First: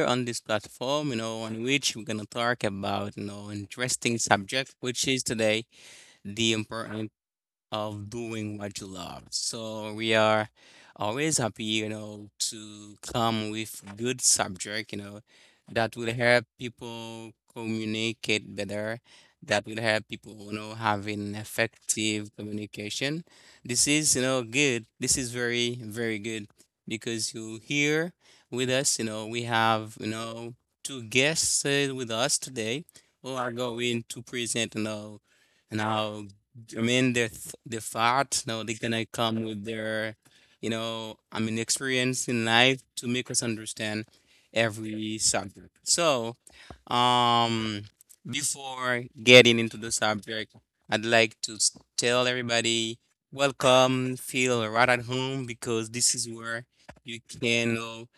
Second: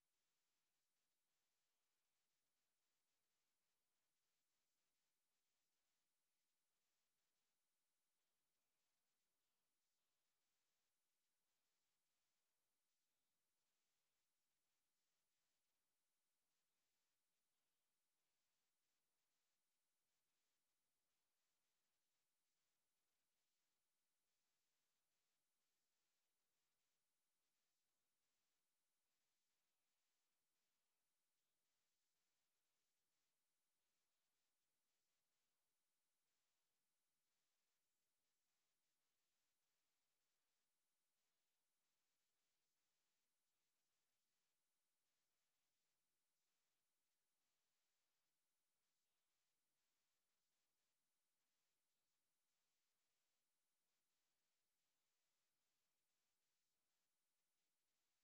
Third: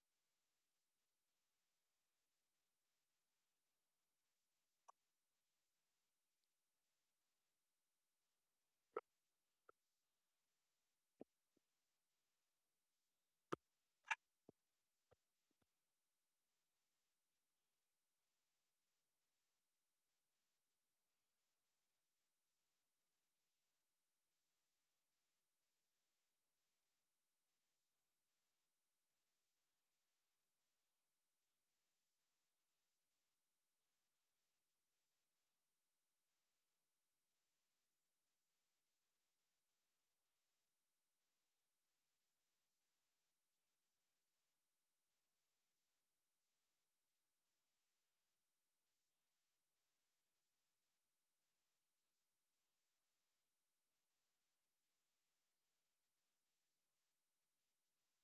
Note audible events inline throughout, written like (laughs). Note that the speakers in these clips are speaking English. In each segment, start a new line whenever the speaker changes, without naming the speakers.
on this platform, on which we're gonna talk about, interesting subject, which is today the important of doing what you love. So we are always happy, to come with good subject, that will help people communicate better, that will help people, having effective communication. This is, good. This is very, very good because you here with us, we have, two guests with us today who are going to present, now I mean, the th the thought, no, they're gonna come with their, I mean, experience in life to make us understand every subject. So, um, before getting into the subject, I'd like to tell everybody, welcome, feel right at home because this is where you can,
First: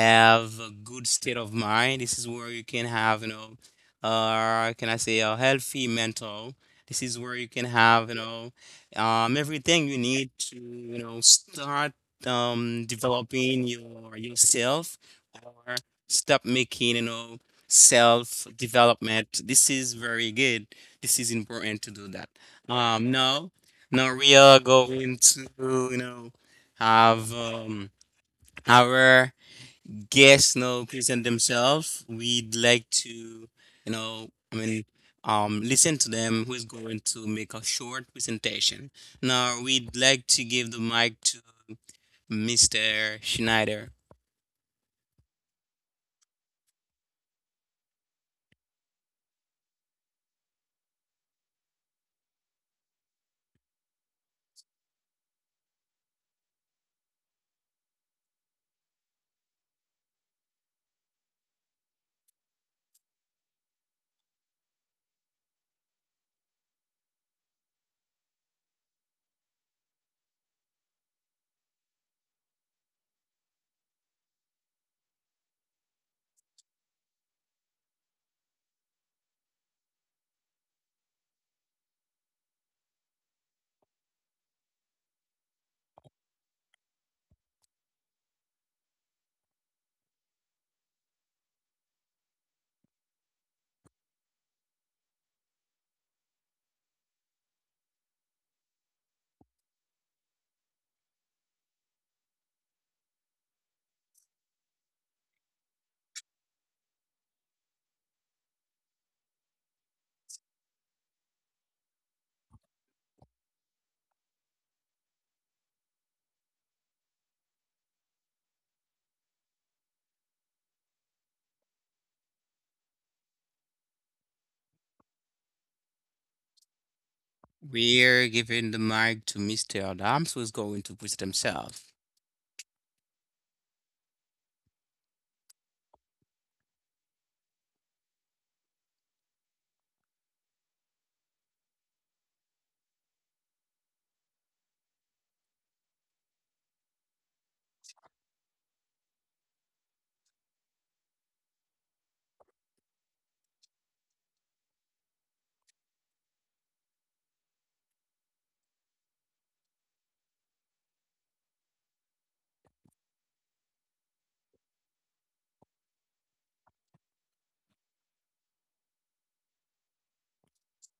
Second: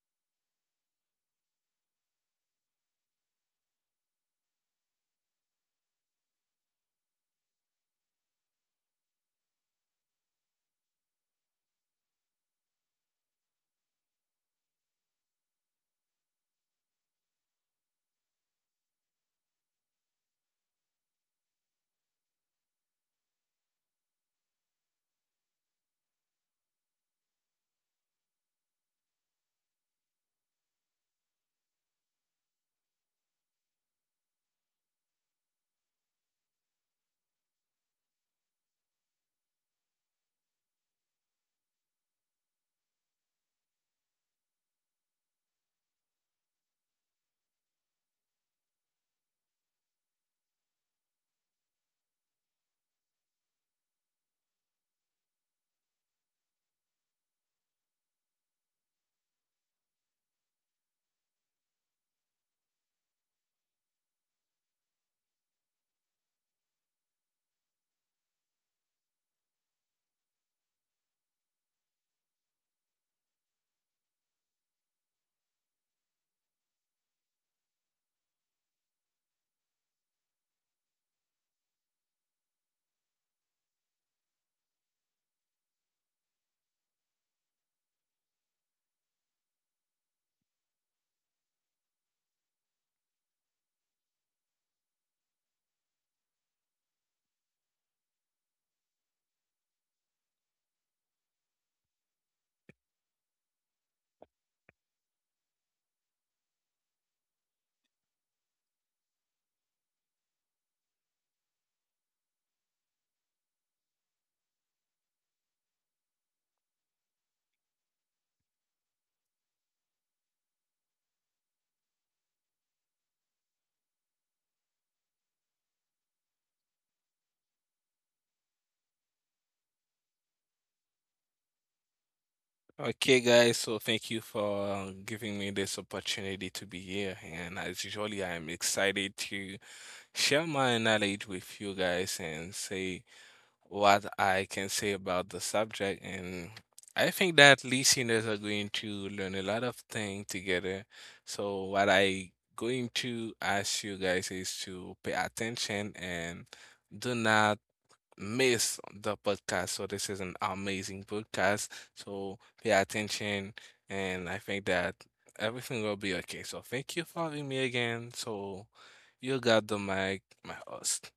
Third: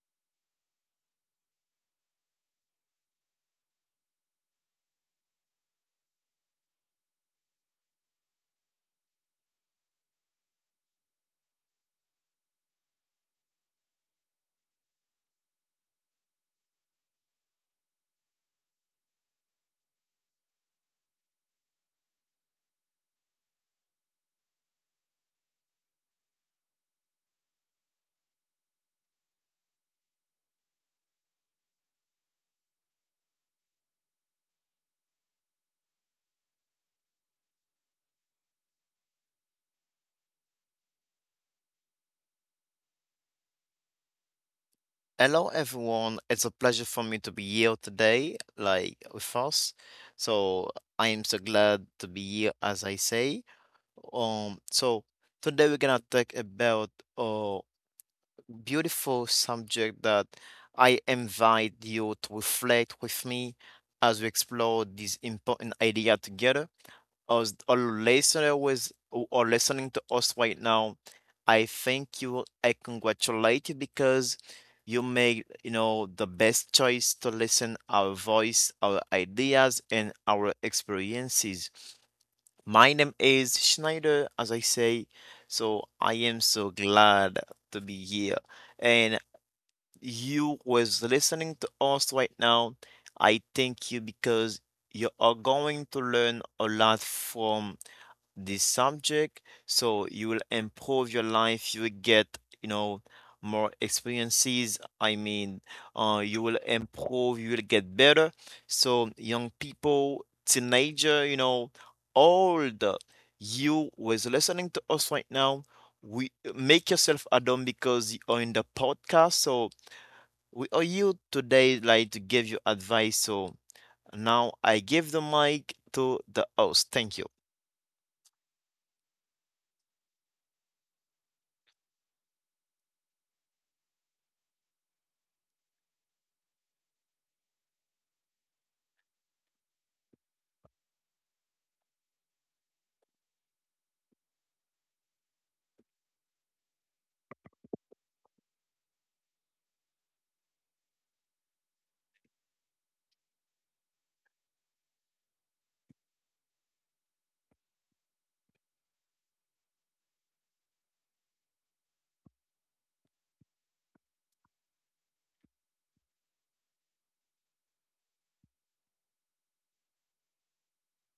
have a good state of mind. This is where you can have, can I say a healthy mental. This is where you can have, everything you need to, start developing your yourself or stop making, self-development. This is very good. This is important to do that. Um, now, now we are going to, you know, have our guests, present themselves. We'd like to, I mean, listen to them who's going to make a short presentation. Now, we'd like to give the mic to Mr. Schneider.
Hello, everyone. It's a pleasure for me to be here today, like with us. So I am so glad to be here, as I say. So today we're gonna talk about a beautiful subject that I invite you to reflect with me as we explore this important idea together. Us or listener was or listening to us right now, I thank you, I congratulate you because you made, the best choice to listen our voice, our ideas, and our experiences. My name is Schneider, as I say, so I am so glad to be here. And you was listening to us right now. I thank you because you are going to learn a lot from this subject, so you will improve your life, you will get, you know more experiences. I mean, you will improve, you will get better. So young people, teenager, old, you who is listening to us right now, we make yourself at home because you are in the podcast. So we are here today like to give you advice. So now I give the mic to the host. Thank you.
We're giving the mic to Mr. Adams, who's going to present himself.
Okay, guys, so thank you for giving me this opportunity to be here. And as usually, I'm excited to share my knowledge with you guys and say what I can say about the subject. And I think that listeners are going to learn a lot of things together. So what I going to ask you guys is to pay attention and do not miss the podcast. So this is an amazing podcast. So pay attention, and I think that everything will be okay. So thank you for having me again. So you got the mic, my host.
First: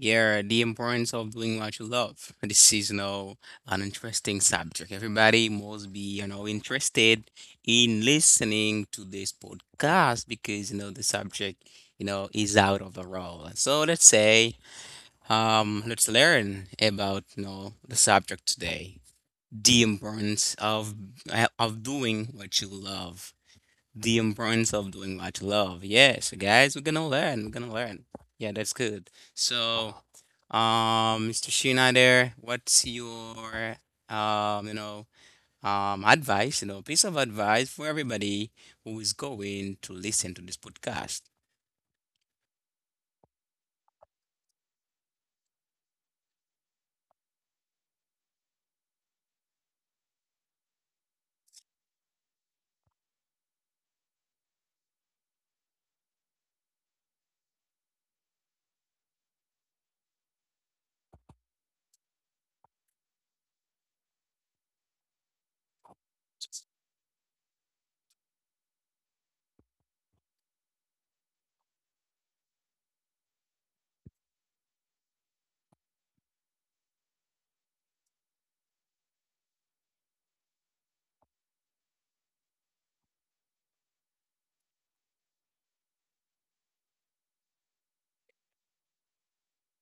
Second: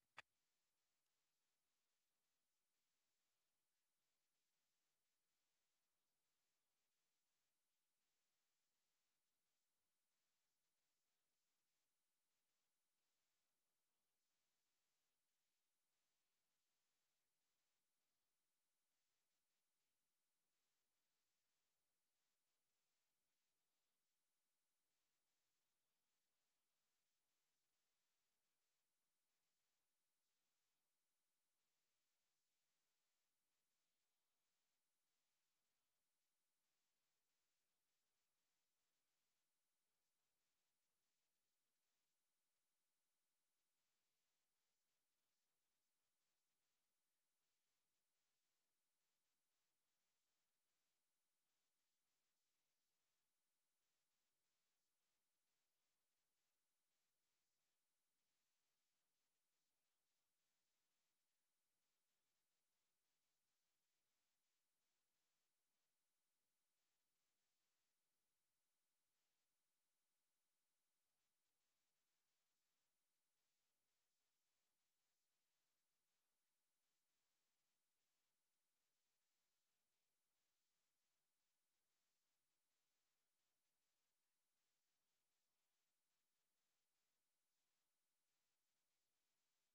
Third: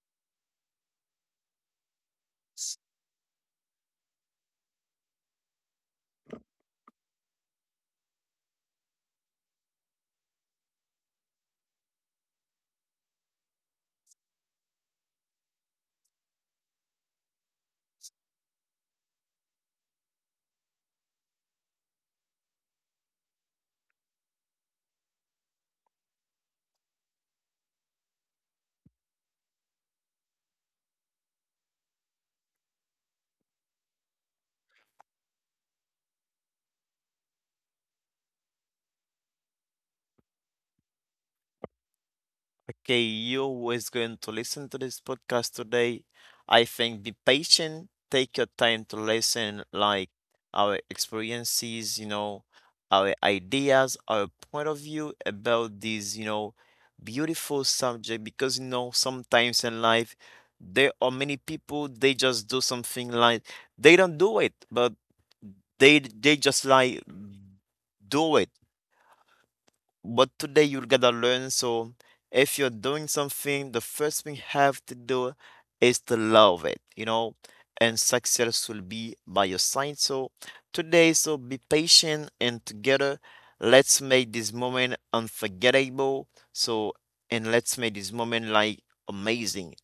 Yeah, the importance of doing what you love. (laughs) This is, an interesting subject. Everybody must be, interested in listening to this podcast because, the subject, is out of the role. So let's say, let's learn about, the subject today. The importance of doing what you love. The importance of doing what you love. Yes, guys, we're gonna learn. We're gonna learn. Yeah, that's good. So, Mr. Sheena there, what's your um, you know, advice, piece of advice for everybody who is going to listen to this podcast?
Okay, you is going to listen to this podcast today. I think be patient, take your time to listen, like our experiences, our ideas, our point of view about this, beautiful subject. Because you know sometimes in life there are many people, they just do something like they don't do it, but they just like do it. But today you're gonna learn. So if you're doing something, the first thing you have to do is to love it, you know, and success will be by your side. So today, so be patient, and together, let's make this moment unforgettable. So and let's make this moment like amazing.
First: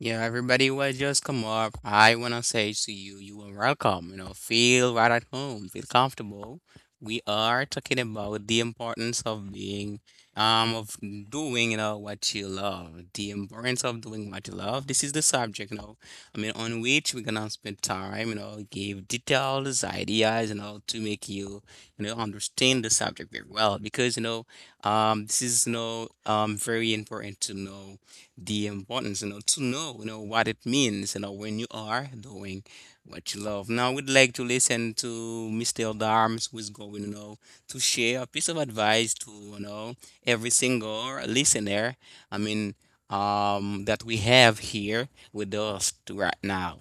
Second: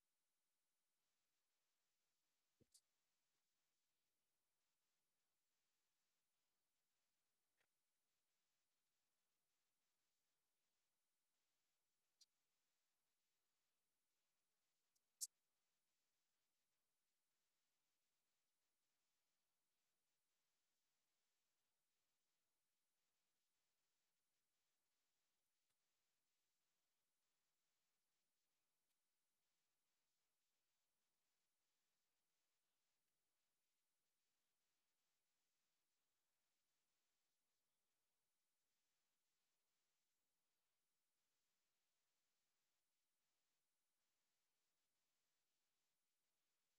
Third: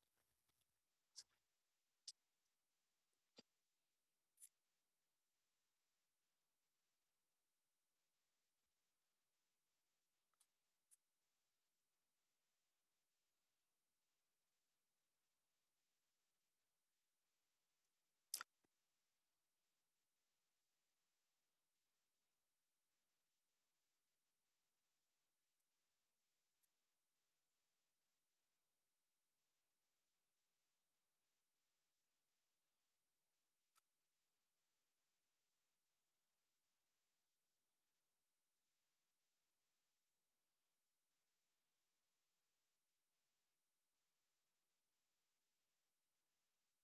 Yeah, everybody will just come up. I wanna say to you, you are welcome. You know, feel right at home, feel comfortable. We are talking about the importance of being, of doing, what you love. The importance of doing what you love. This is the subject, I mean, on which we're gonna spend time, give details, ideas, to make you, understand the subject very well. Because, this is, very important to know the importance, to know, what it means, when you are doing what you love. Now, we'd like to listen to Mr. Darms, who is going, to share a piece of advice to, every single listener. I mean, that we have here with us to right now.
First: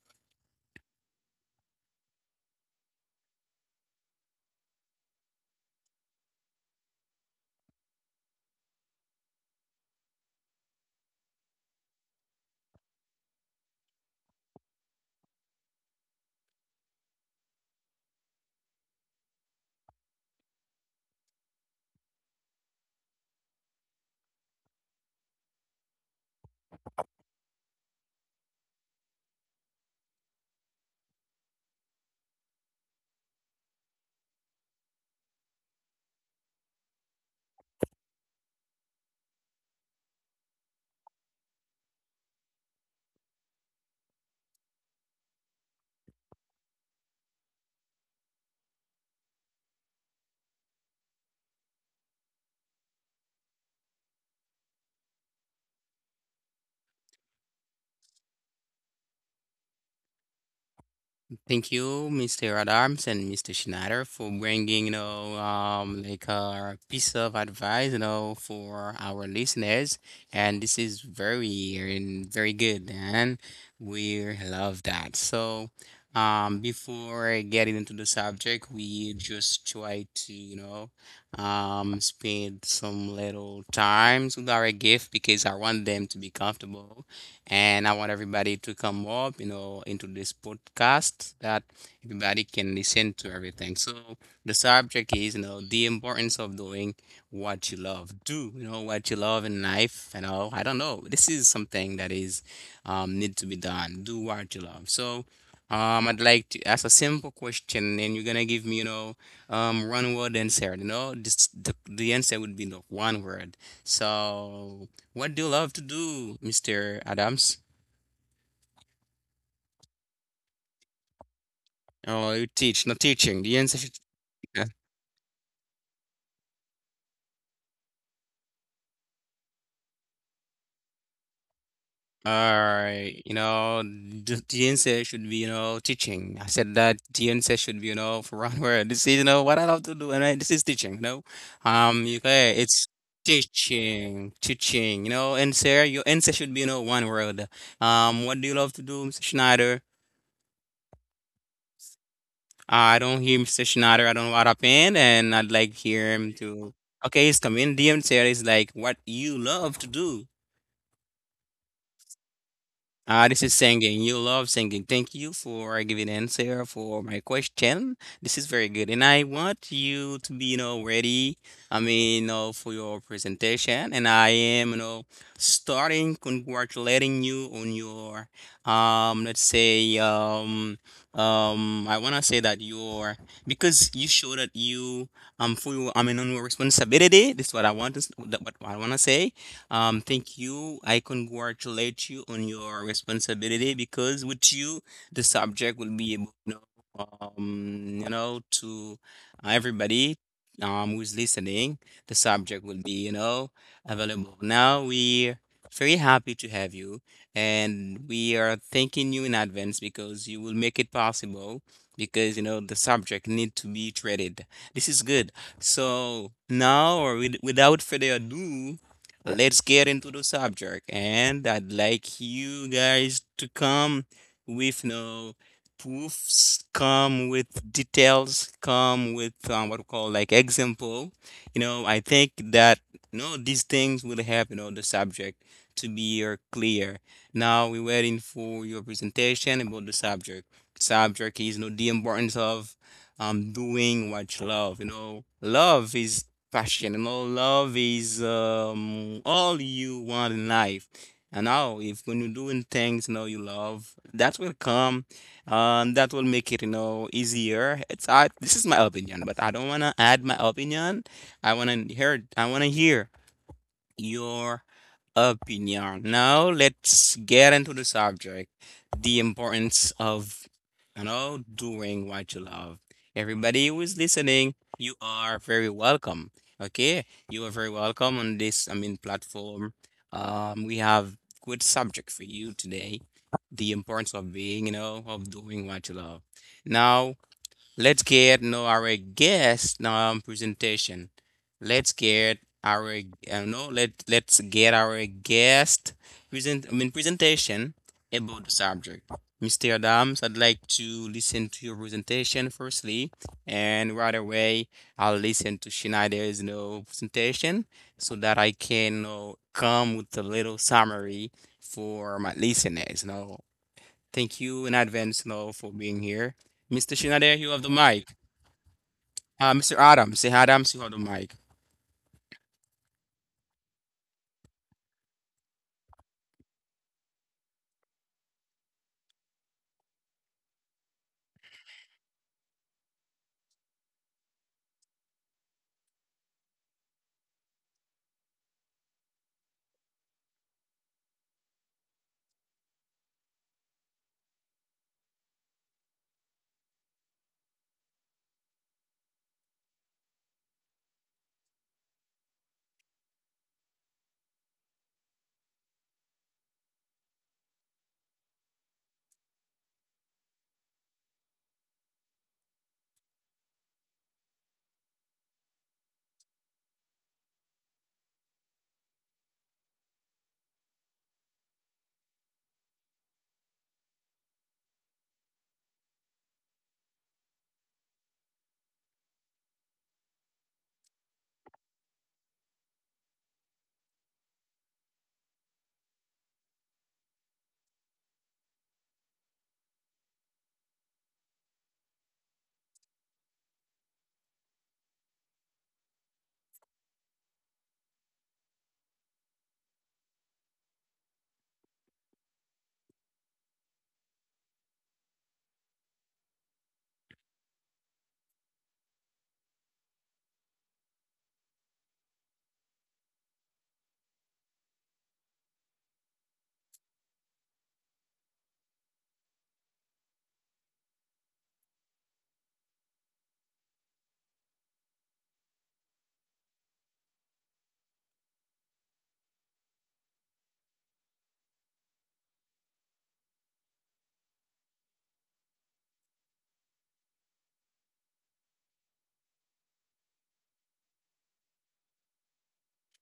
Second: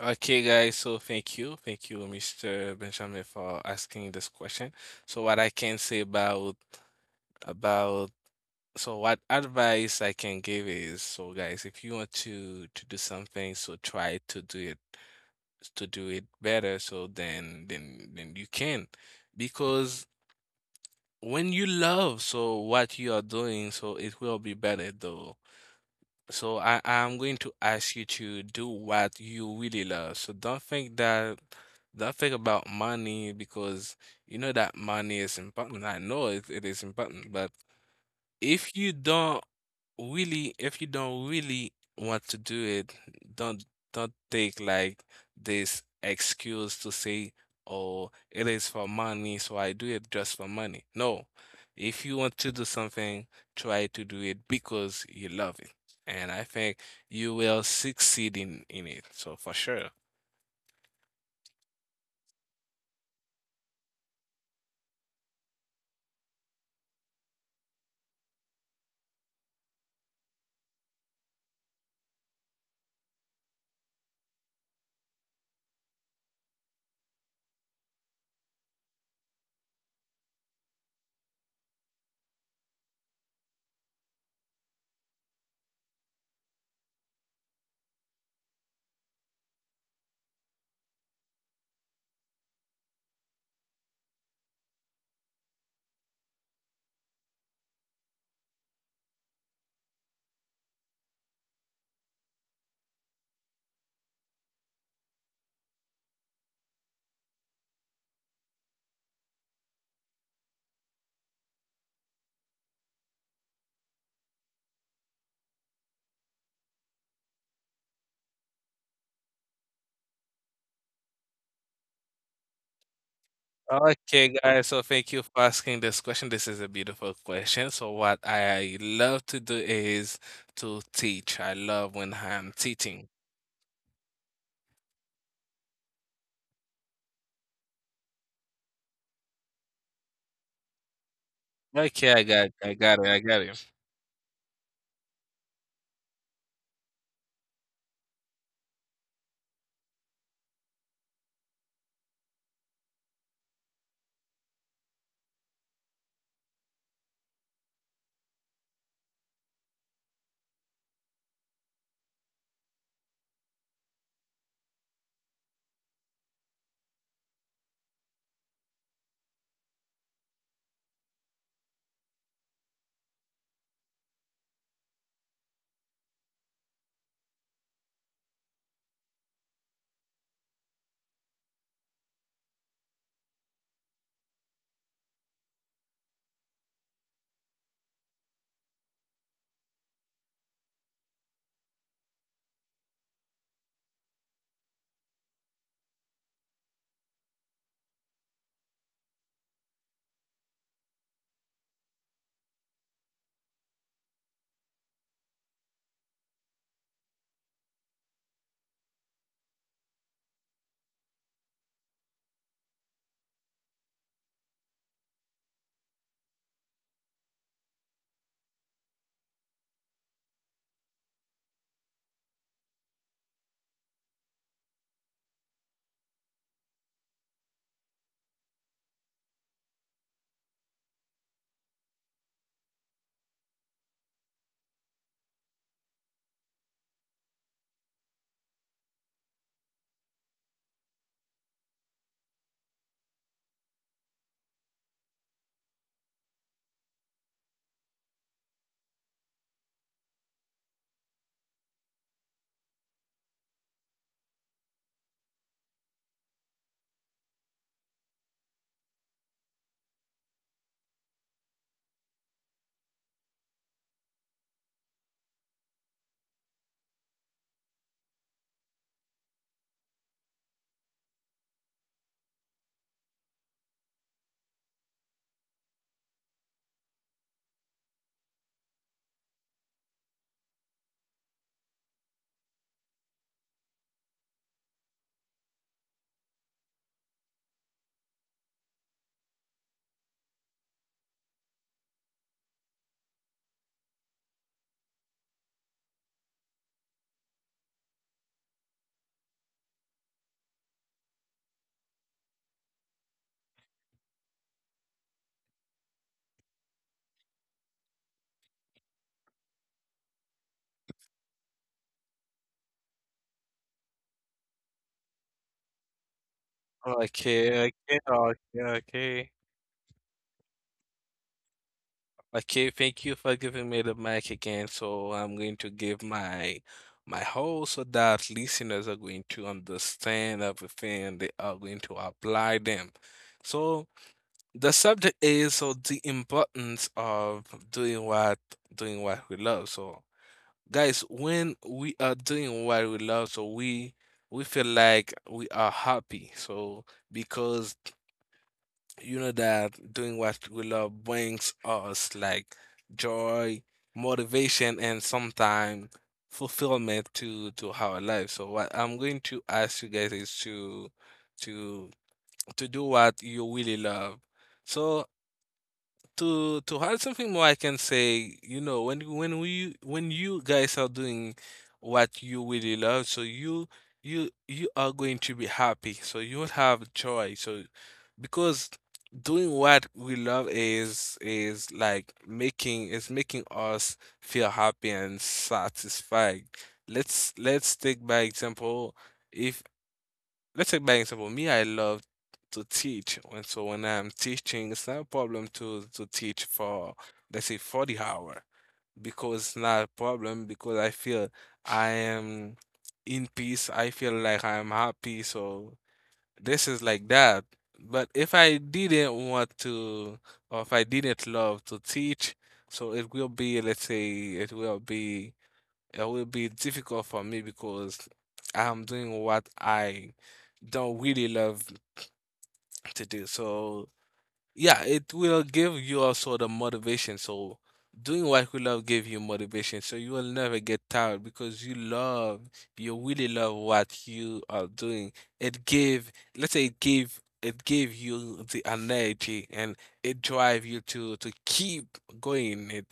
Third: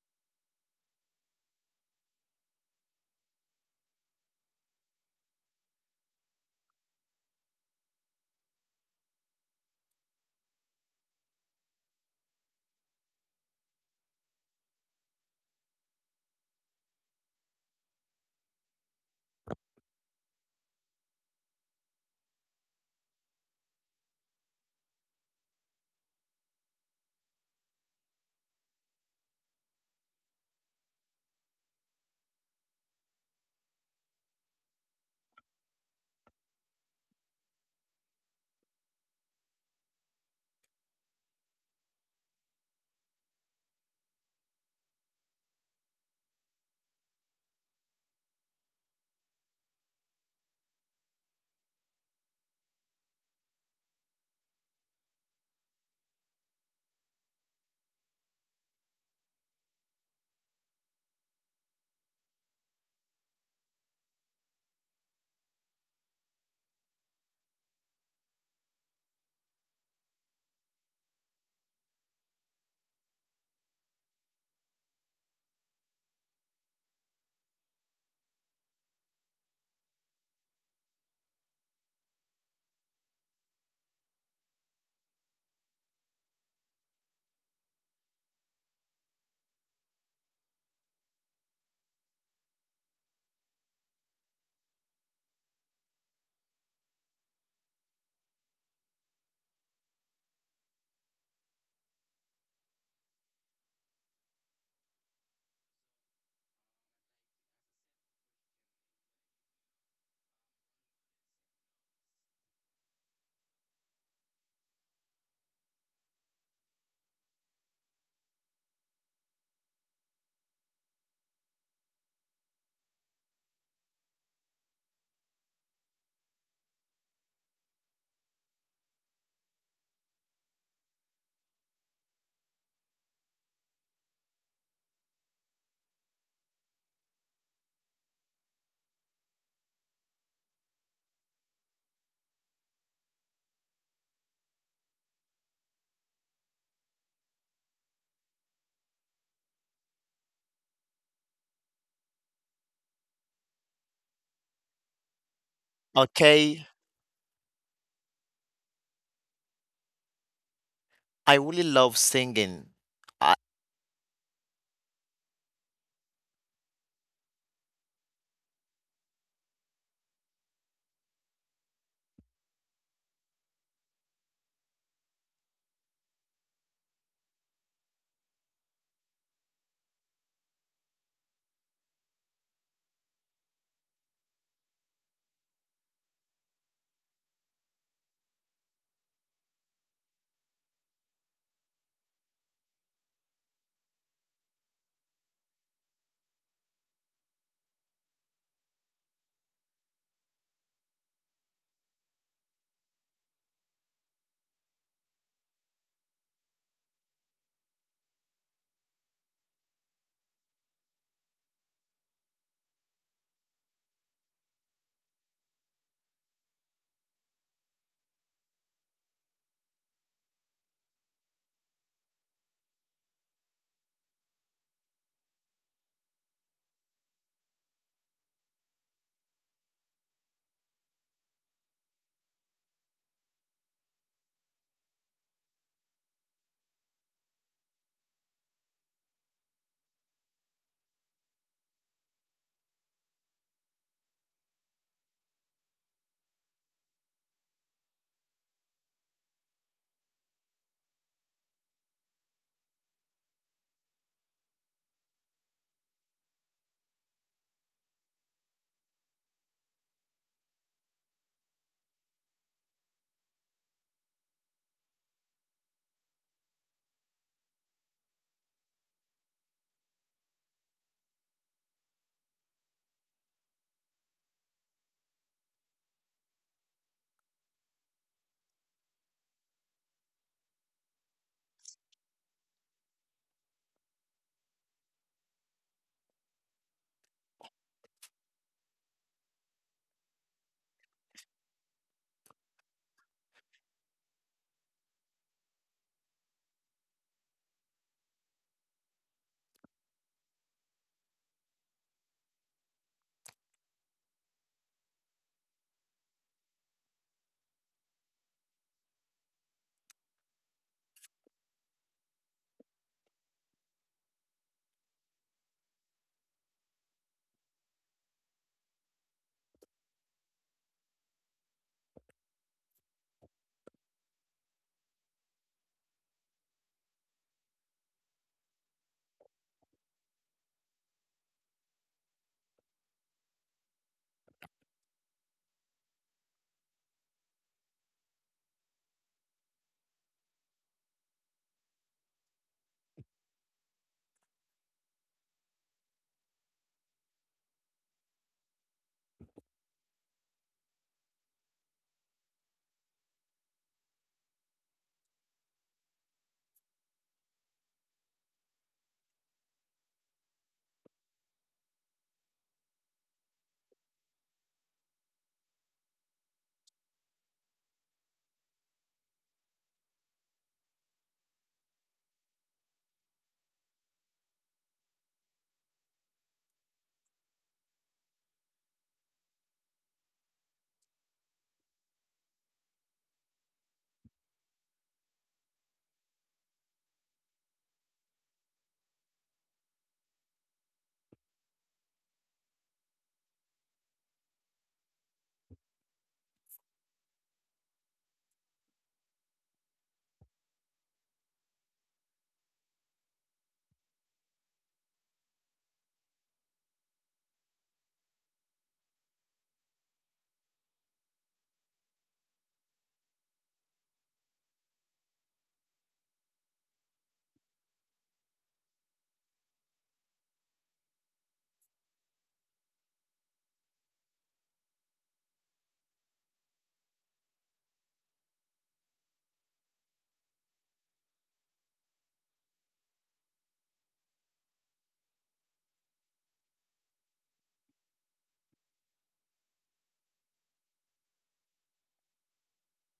Okay, guys. So thank you, Mr. Benjamin, for asking this question. So what I can say about, so what advice I can give is, so guys, if you want to do something, so try to do it better, so then you can, because when you love so what you are doing, so it will be better though. So I'm going to ask you to do what you really love. So don't think about money, because you know that money is important. I know it is important, but if you don't really want to do it, don't don't take like this excuse to say, oh, it is for money, so I do it just for money. No. If you want to do something, try to do it because you love it. And I think you will succeed in it, so for sure.
Thank you, Mr. Adams and Mr. Schneider, for bringing, like a piece of advice, for our listeners. And this is very, and very good, and we love that. So, before getting into the subject, we just try to, spend some little times with our gift because I want them to be comfortable and I want everybody to come up, into this podcast that everybody can listen to everything. So the subject is, the importance of doing what you love. Do, what you love in life. I don't know. This is something that is need to be done. Do what you love. So I'd like to ask a simple question, and you're gonna give me, one word answer. You know, this, the answer would be the one word. So what do you love to do, Mr. Adams? Oh, you teach, not teaching. The answer should.
Okay, guys, so thank you for asking this question. This is a beautiful question. So, what I love to do is to teach. I love when
All
I'm teaching.
right, the answer should be, teaching. I said that the answer should be, for one word. This is, what I love to do, and I, this is teaching, you know.
Okay,
You okay,
I
it's
got it, I got it
teaching, teaching, answer, your answer should be, one word. What do you love to do, Mr. Schneider? I don't hear Mr. Schneider. I don't know what happened, and I'd like hear him
Okay,
to. Okay, he's coming. DM series like what you love to do.
I really love singing. I,
This is singing. You love singing. Thank you for giving answer for my question. This is very good, and I want you to be, ready. I mean, for your presentation, and I am, starting congratulating you on your, um, let's say, um, I wanna say that your because you show that you, for your, I mean, on your responsibility. This is what I want to, that what I wanna say thank you. I congratulate you on your responsibility because with you, the subject will be able to know, to everybody who's listening. The subject will be, available. Now we're very happy to have you, and we are thanking you in advance because you will make it possible. Because you know the subject need to be treated. This is good. So now, or with, without further ado, let's get into the subject. And I'd like you guys to come with no proofs, come with details, come with what we call like example. You know, I think that you know these things will help you know the subject to be clear. Now we're waiting for your presentation about the subject. Subject is you know the importance of doing what you love. You know, love is passion and all. Love is all you want in life. And now, if when you're doing things you know you love, that will come, that will make it you know easier. It's I, this is my opinion, but I don't wanna add my opinion. I wanna hear. I wanna hear your opinion. Now let's get into the subject, the importance of you know doing what you love. Everybody who is listening, you are very welcome. Okay, you are very welcome on this. I mean platform. We have good subject for you today. The importance of being, of doing what you love. Now let's get now our guest no, presentation. Let's get our no let's get our guest present I mean presentation about the subject. Mr. Adams, I'd like to listen to your presentation firstly, and right away I'll listen to Schneider's you know, presentation so that I can you know, come with a little summary for my listeners. You know. Thank you in advance you know, for being here. Mr. Schneider, you have the
Okay, okay,
mic.
okay, okay.
Mr. Adam, say hi to Mike.
Okay, thank you for giving me the mic again. So, I'm going to give my whole so that listeners are going to understand everything. They are going to apply them. So, the subject is, so, the importance of doing what doing what we love. So guys, when we are doing what we love, so we feel like we are happy. So because you know that doing what we love brings us like joy, motivation, and sometimes fulfillment to our life. So what I'm going to ask you guys is to to do what you really love. So to add something more, I can say, you know, when you guys are doing what you really love, so you are going to be happy. So you will have joy. So because doing what we love is making us feel happy and satisfied. Let's take by example, if Let's take by example. Me, I love to teach, and so when I'm teaching, it's not a problem to teach for, let's say, 40 hour, because it's not a problem because I feel I am in peace. I feel like I am happy. So this is like that. But if I didn't want to, or if I didn't love to teach, so it will be, let's say, it will be difficult for me, because I'm doing what I don't really love to do. So yeah, it will give you also the motivation. So doing what you love give you motivation. So you will never get tired, because you really love what you are doing. It gave, it gave you the energy, and it drive you to keep going. it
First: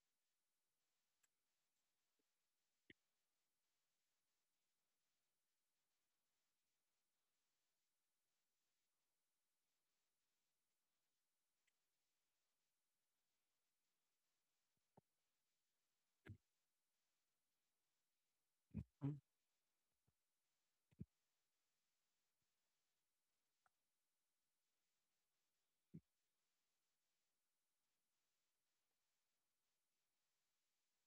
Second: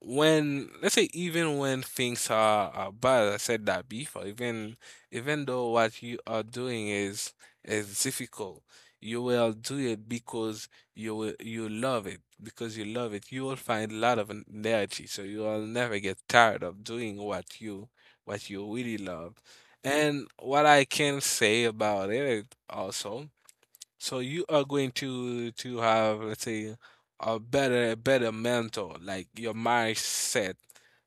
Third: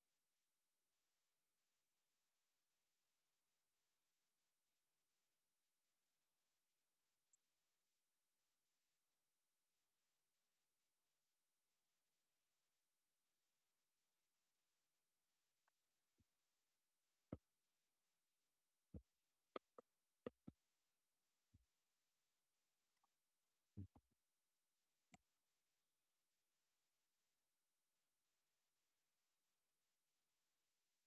when let's say even when things are bad, I said that before. Even though what you are doing is difficult, you will do it, because you love it. You will find a lot of energy, so you will never get tired of doing what you really love. And what I can say about it also, so you are going to have, let's say, a better mentor, like your mindset.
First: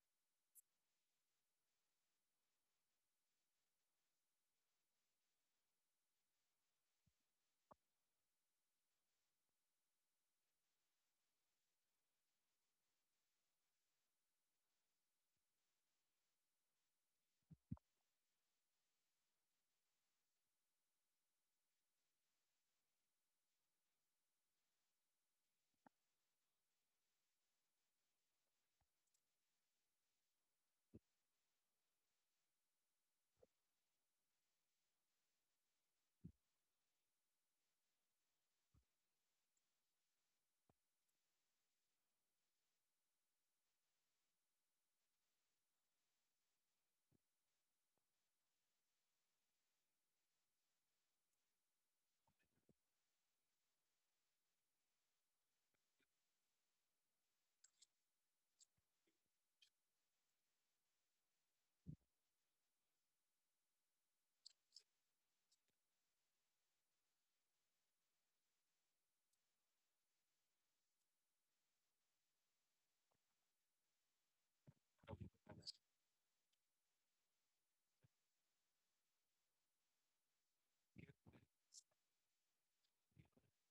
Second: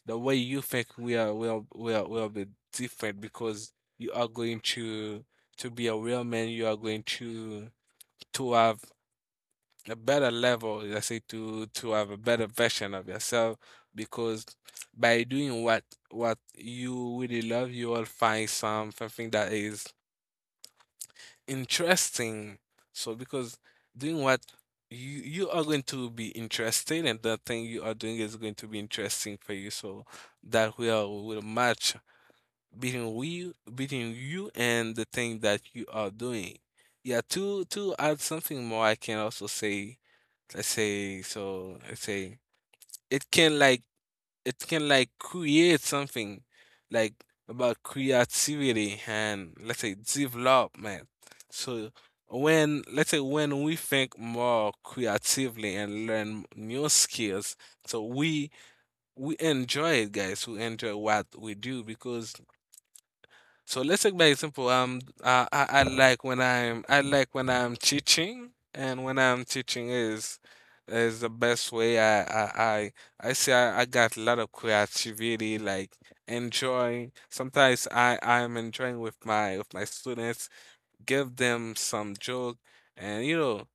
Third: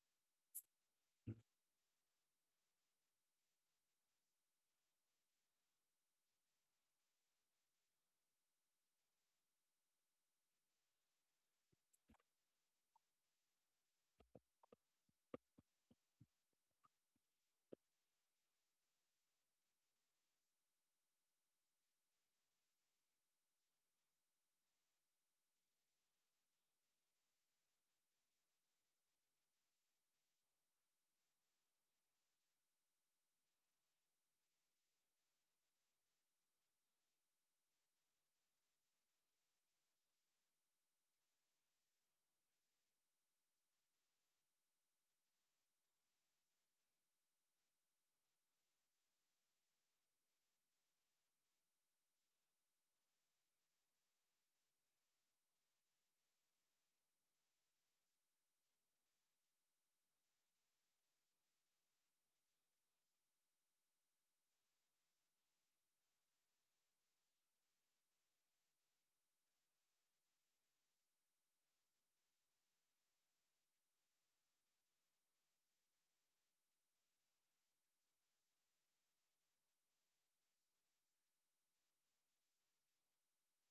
The way you think will be different, because you are going to be a real man. You are going to have a better level, let's say, to have a better version of yourself, because by doing what you really love, you will find something that is interesting. So because doing what you are going to be interested, and the thing you are doing is going to be interesting for you. So that will match between you and the thing that you are doing. Yeah, to add something more, I can also say. I say so I say it can like it can like create something, like, about creativity and, let's say, development. So when, let's say, when we think more creatively and learn new skills, so we enjoy it, guys. We enjoy what we do, because so let's take by example. I like when I'm I like when I'm teaching, and when I'm teaching is the best way. I got a lot of creativity, like enjoying. Sometimes I'm enjoying with my students, give them some joke, and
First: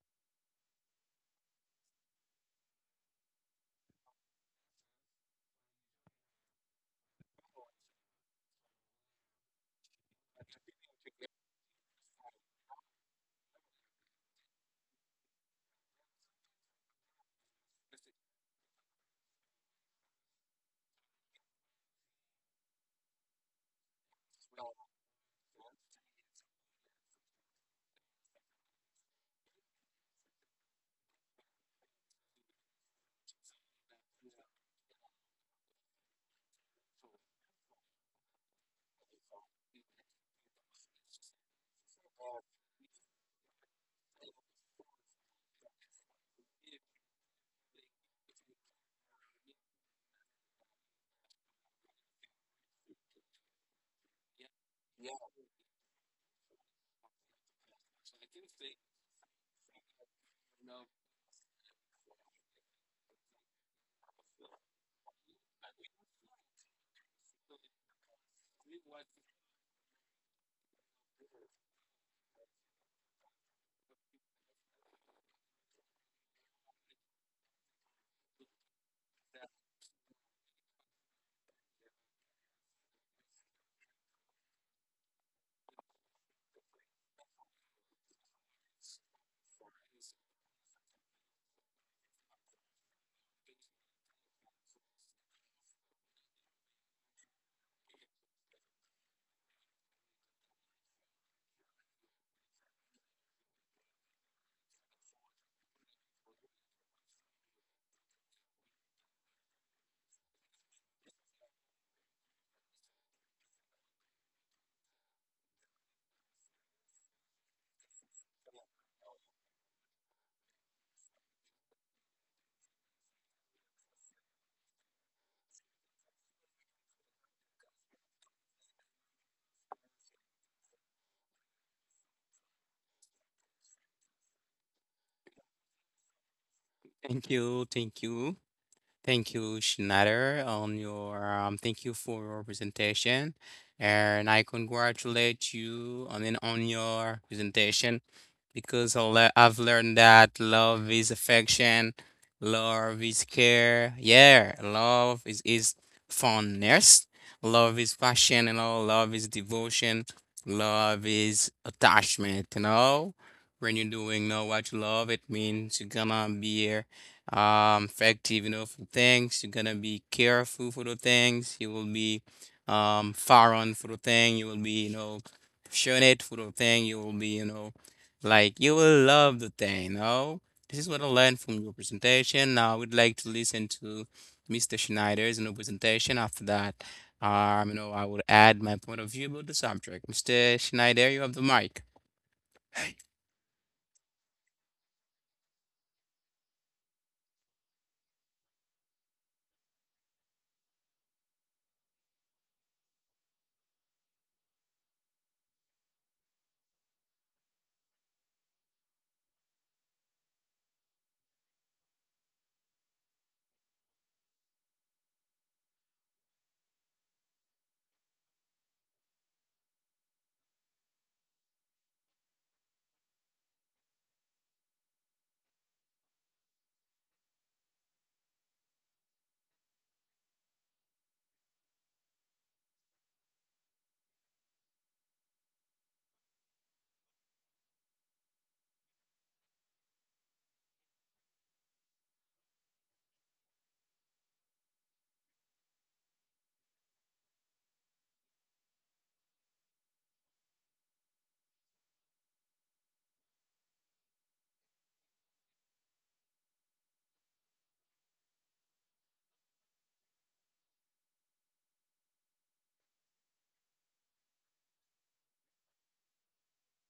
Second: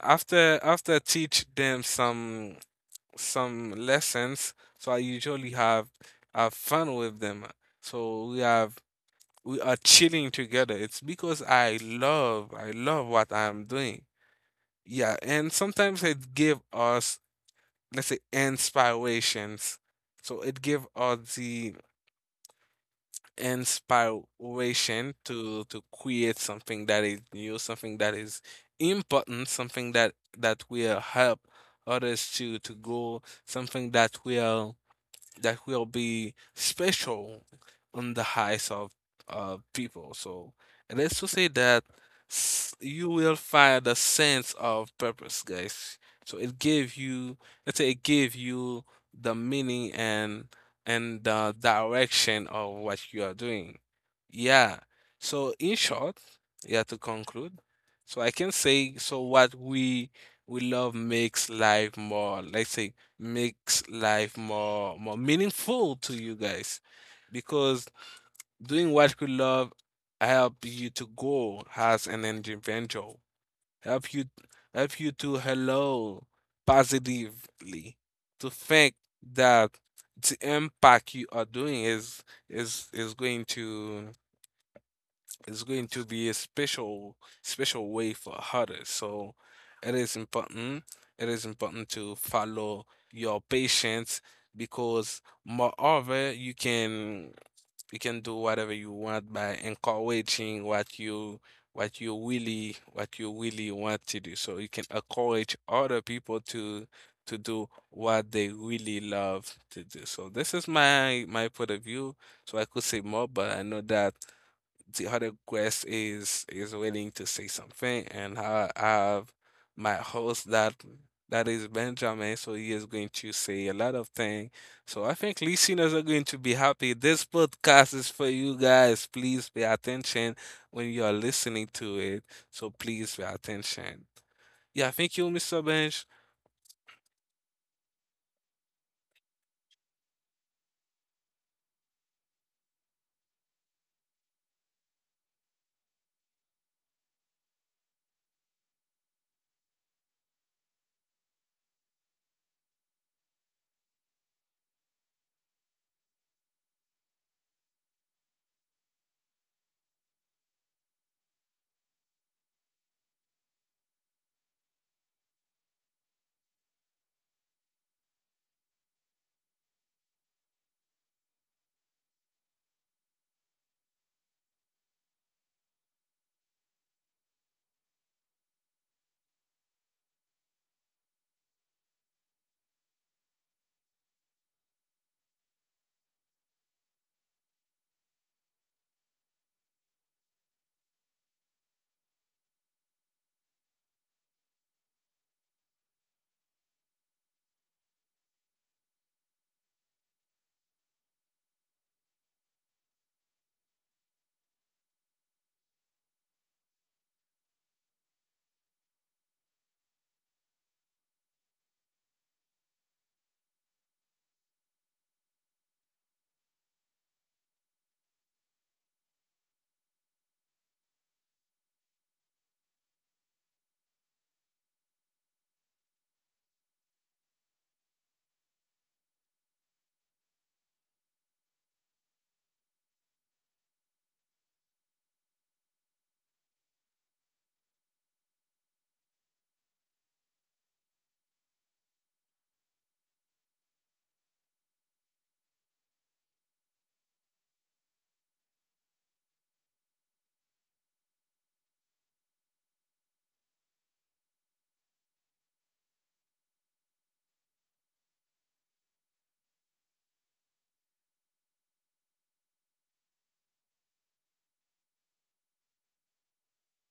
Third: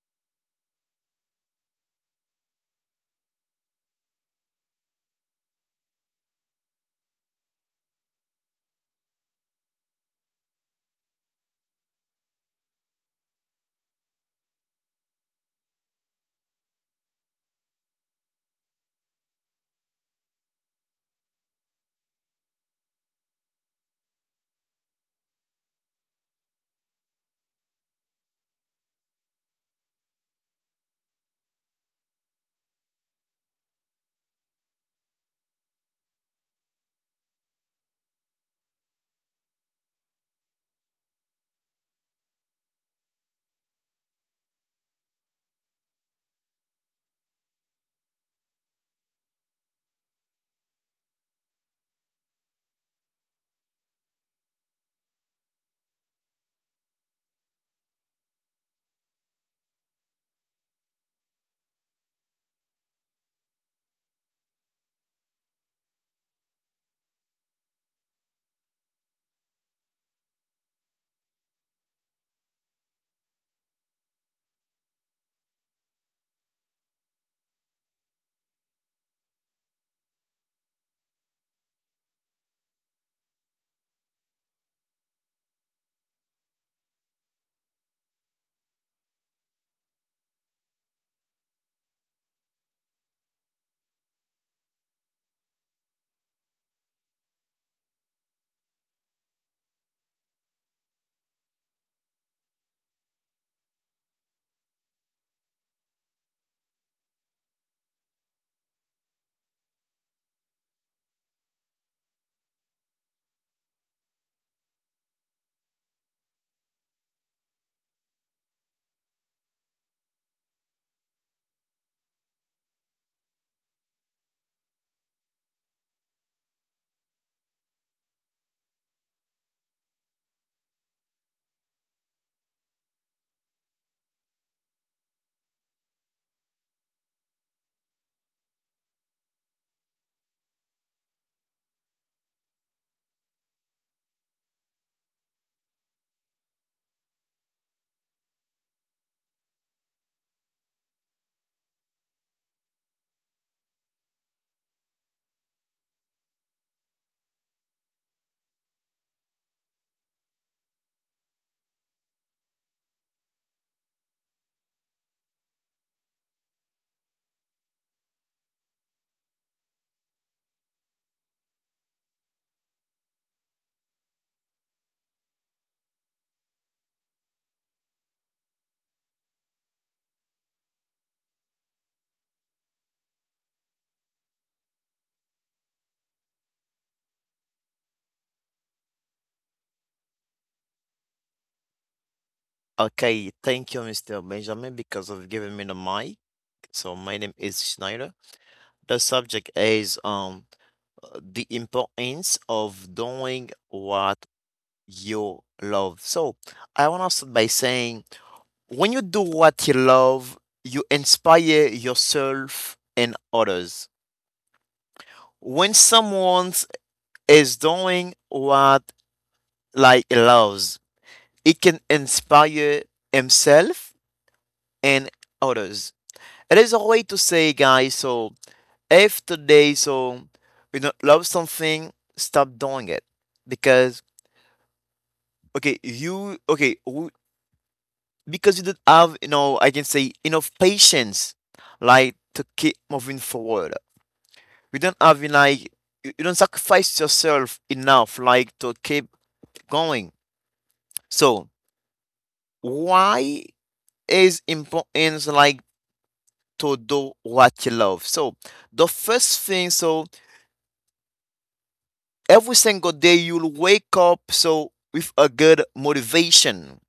after teach them some lessons. So I usually have fun with them. So we are chilling together. It's because I love what I'm doing. Yeah, and sometimes it give us, let's say, inspirations. So it give us the inspiration to create something that is new, something that is important, something that will help others to go, something that will be special on the eyes of people. So, and let's to say that you will find a sense of purpose, guys. So it gave you, let's say, it gave you the meaning and the direction of what you are doing. Yeah. So in short, yeah, to conclude, so I can say, so what we love makes life more, let's say, makes life more meaningful to you guys, because doing what you love help you to grow as an individual, help you help you to hello positively, to think that the impact you are doing is going to it's going to be a special way for others. So it is important. It is important to follow your patients, because moreover you can do whatever you want by encouraging what you really want to do. So you can encourage other people to do what they really love to do. So this is my point of view. So I could say more, but I know that the other guest is willing to say something, and I have my host that is Benjamin, so he is going to say a lot of things. So I think listeners are going to be happy. This podcast is for you guys. Please pay attention when you are listening to it. So please pay attention. Yeah, thank you, Mr. Bench.
Thank you, thank you. Thank you, Schneider, on your thank you for your presentation, and I congratulate you on on your presentation because I've learned that love is affection, love is care, yeah, love is fondness, love is passion, love is devotion, love is attachment, When you're doing know what you love, it means you're gonna be effective you know for things, you're gonna be careful for the things you will be far on, for the thing you will be you know passionate, for the thing you will be you know like you will love the thing you know. This is what I learned from your presentation. Now I would like to listen to Mr. Schneider's you know presentation. After that you know, I would add my point of view about the subject. Mr. Schneider, you have the mic.
okay, thank you, Mr. Benjamin, because of giving me the mic. So my name is Schneider. The subject is the importance of doing what you love. So I want to start by saying, when you do what you love, you inspire yourself and others. When someone is doing what like he loves, it can inspire himself and others. It is a way to say, guys, so if today, so you don't love something, stop doing it. Because okay you okay w- because you don't have, you know, I can say enough patience like to keep moving forward. You don't have in like you don't sacrifice yourself enough like to keep going. So why is importance like to do what you love? So the first thing, so every single day you'll wake up so with a good motivation.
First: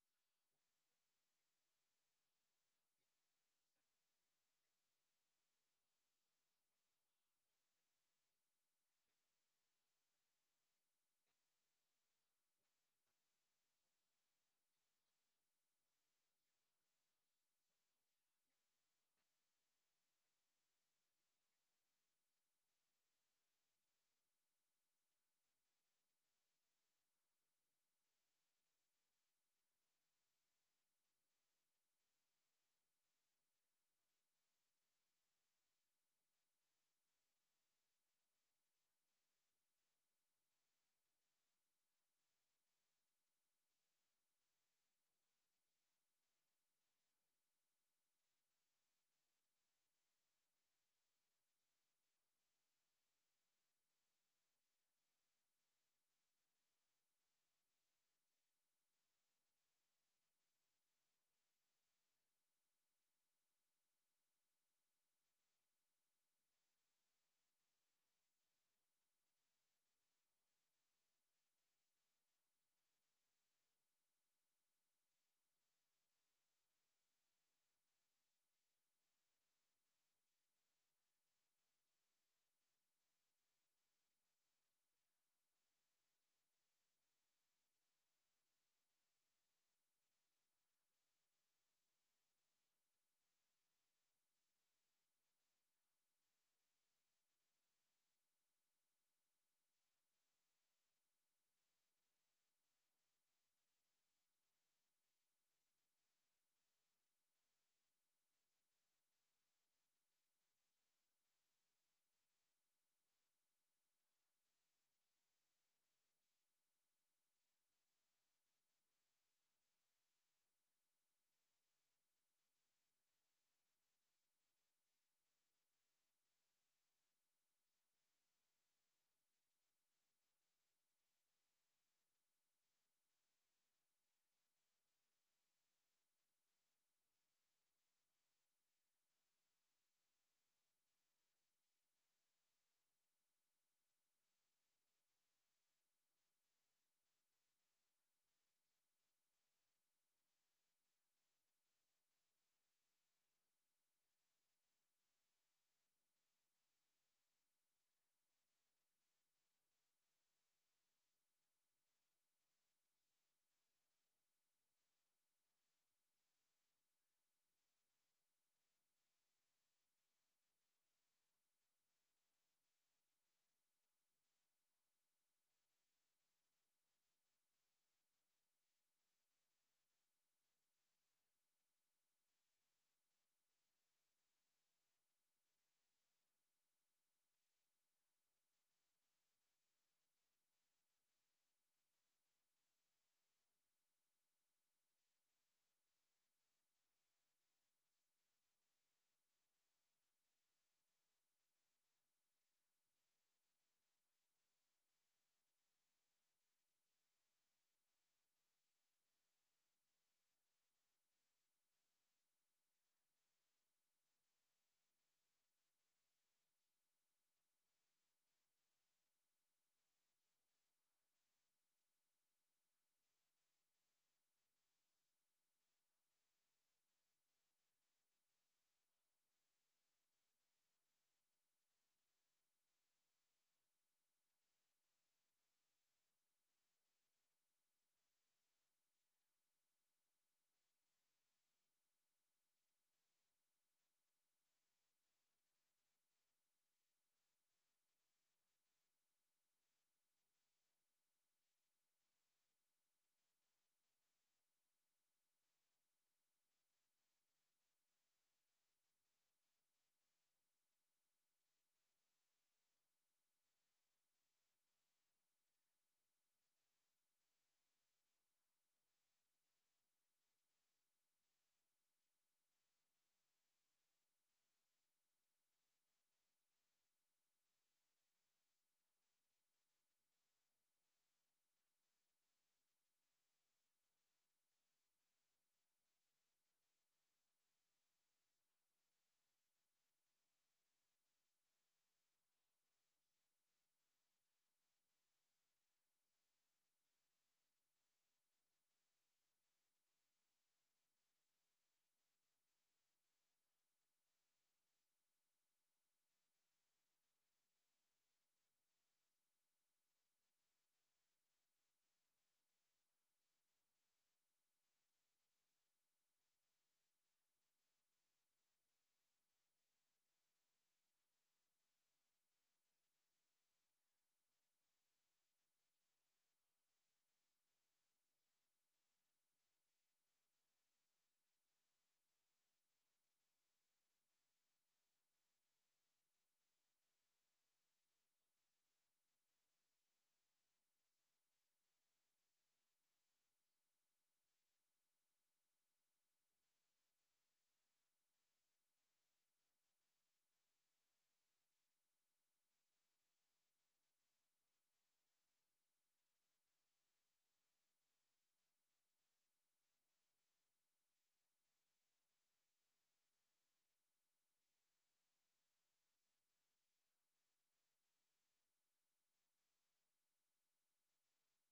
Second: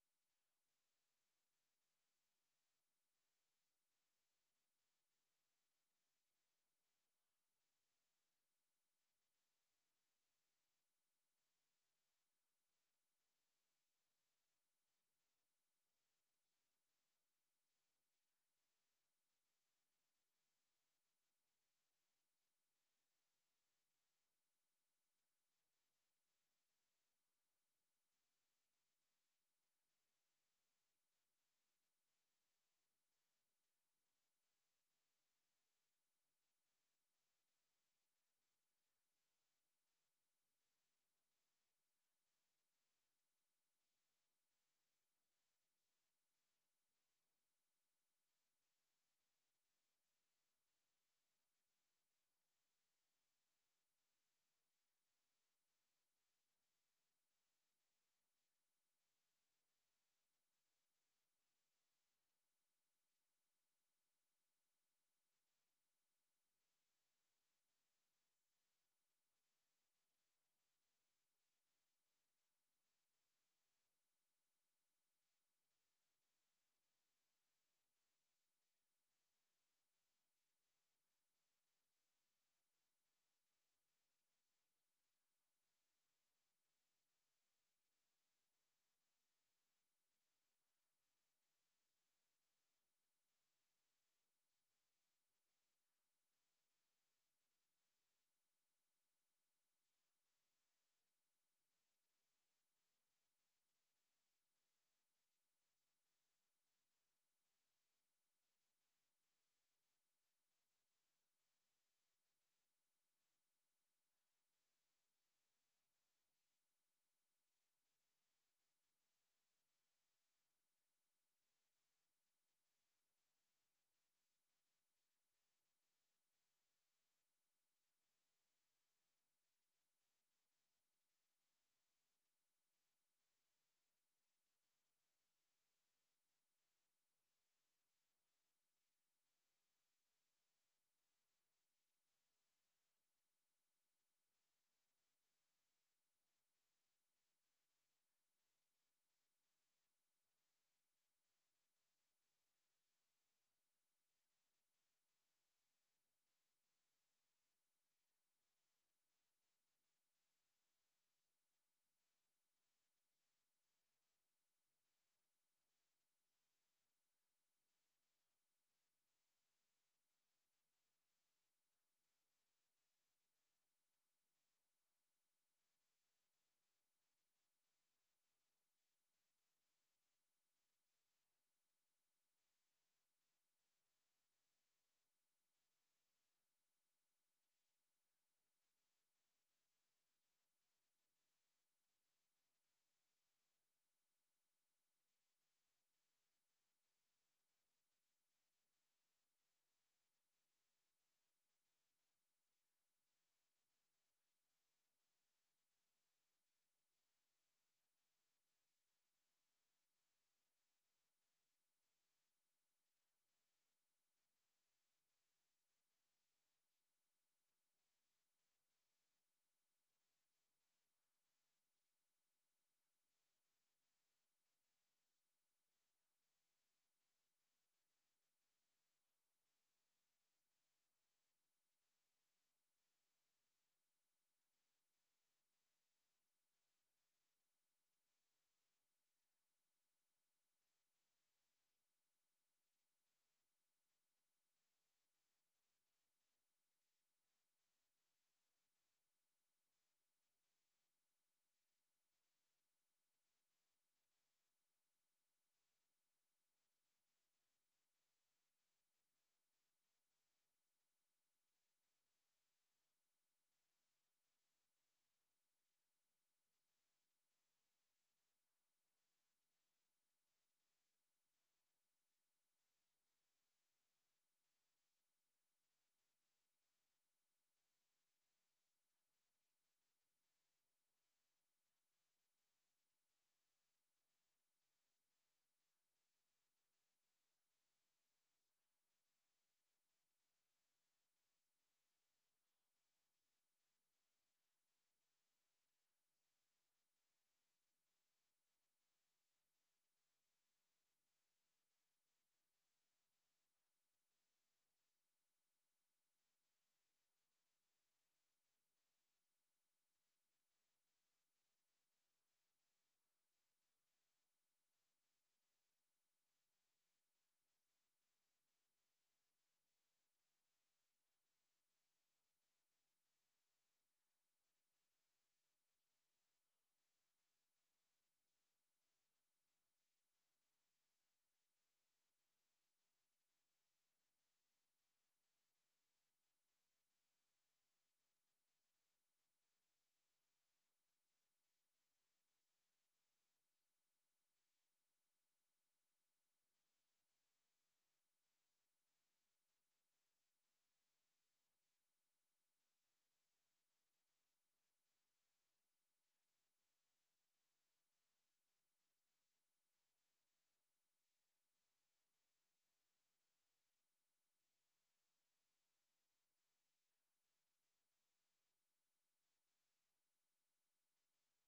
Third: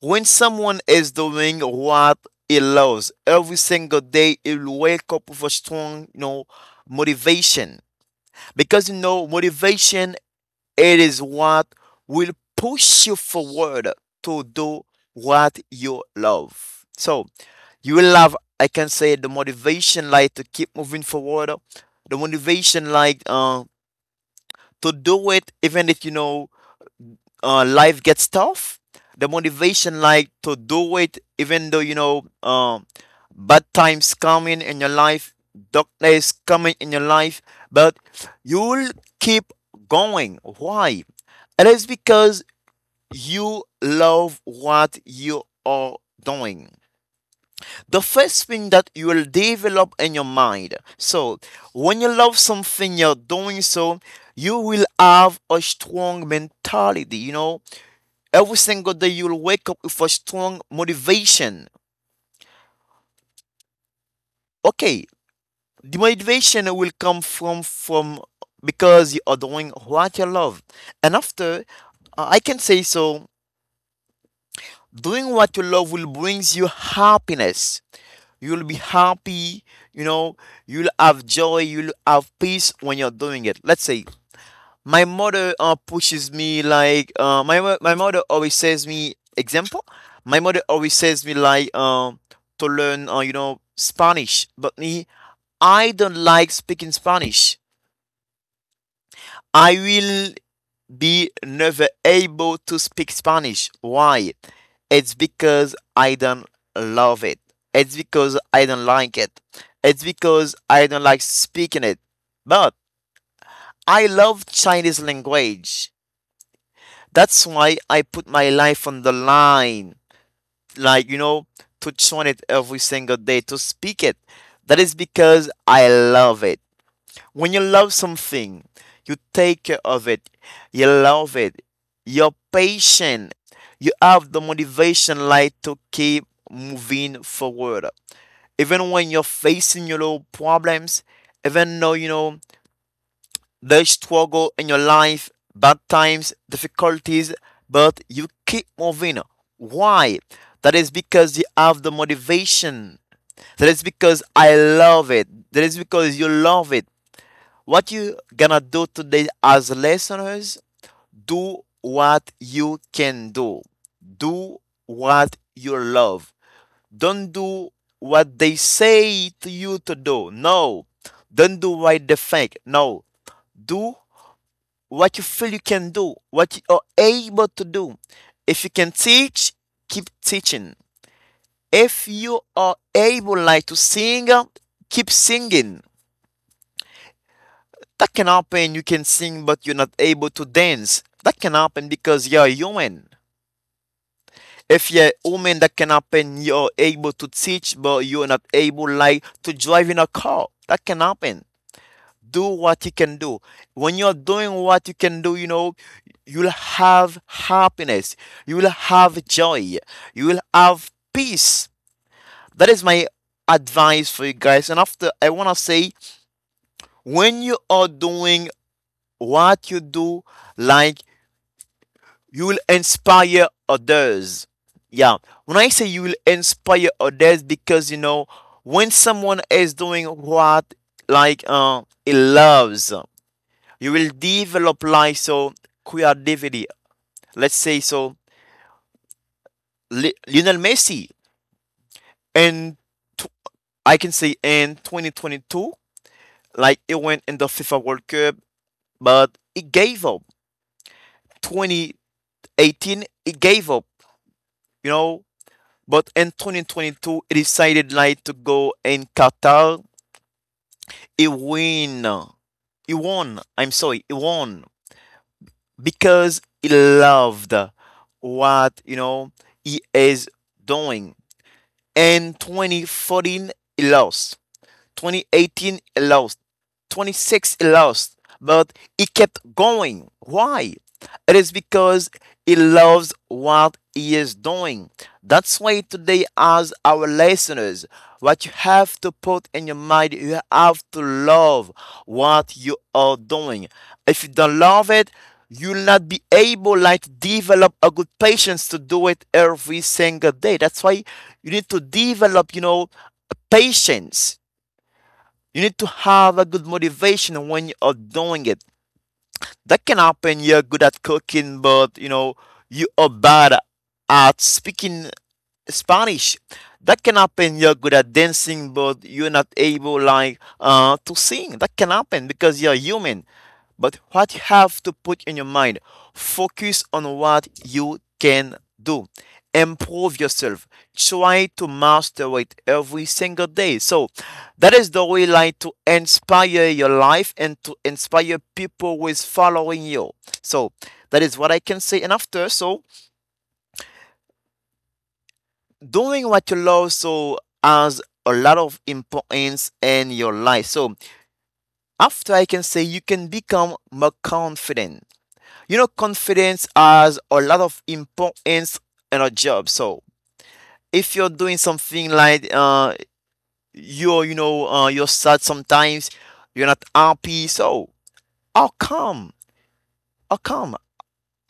When someone is doing what he loves, every single day he'll wake up with a strong, you know, motivation. Because you know, motivation, it is what will push you forward to do what you love. So you will have, I can say, the motivation like to keep moving forward, the motivation like to do it, even if you know life gets tough, the motivation like to do it, even though you know, bad times coming in your life, dark days coming in your life, but you'll keep going. Why? It is because you love what you are doing. The first thing that you will develop in your mind. So, when you love something, you're doing so, you will have a strong mentality. You know, every single day you'll wake up with a strong motivation. Okay, the motivation will come from because you are doing what you love. And after, I can say so doing what you love will brings you happiness. You'll be happy, you know, you'll have joy, you'll have peace when you're doing it. Let's say, my mother pushes me like my mother always says me example. My mother always says me like to learn, you know, Spanish, but me, I don't like speaking Spanish. I will be never able to speak Spanish. Why? It's because I don't love it. It's because I don't like it. It's because I don't like speaking it. But I love Chinese language. That's why I put my life on the line, like, you know, to chant it every single day, to speak it. That is because I love it. When you love something, you take care of it, you love it, you're patient, you have the motivation, like, to keep moving forward. Even when you're facing your little problems, even though, you know, the struggle in your life, bad times, difficulties, but you keep moving. Why? That is because you have the motivation. That is because I love it. That is because you love it. What you gonna do today as listeners, do what you can do. Do what you love. Don't do what they say to you to do. No. Don't do what they think. No. Do what you feel you can do, what you are able to do. If you can teach, keep teaching. If you are able like to sing, keep singing. That can happen. You can sing, but you're not able to dance. That can happen because you're human. If you're a woman, that can happen. You're able to teach, but you're not able like to drive in a car. That can happen. Do what you can do. When you're doing what you can do, you know, you'll have happiness, you will have joy, you will have peace. That is my advice for you guys. And after, I want to say, when you are doing what you do, like you will inspire others. Yeah. When I say you will inspire others, because you know, when someone is doing what like he loves, you will develop like so creativity. Let's say so Lionel Messi, and I can say in 2022 like he went in the FIFA World Cup, but he gave up. 2018 he gave up, you know, but in 2022 he decided like to go in Qatar. He win. He won. I'm sorry, he won because he loved what, you know, he is doing. And 2014 lost. 2018 he lost, 26 he lost, but he kept going. Why? It is because he loves what he is doing. That's why today, as our listeners, what you have to put in your mind, you have to love what you are doing. If you don't love it, you'll not be able like to develop a good patience to do it every single day. That's why you need to develop, you know, patience. You need to have a good motivation when you are doing it. That can happen. You're good at cooking, but you know you are bad at speaking Spanish. That can happen. You're good at dancing, but you're not able like to sing. That can happen because you're human. But what you have to put in your mind, focus on what you can do. Improve yourself. Try to master it every single day. So that is the way like to inspire your life and to inspire people who is following you. So that is what I can say. And after, so doing what you love so has a lot of importance in your life. So after I can say you can become more confident. You know, confidence has a lot of importance in a job. So if you're doing something like you know you're sad sometimes, you're not happy. So how come? How come?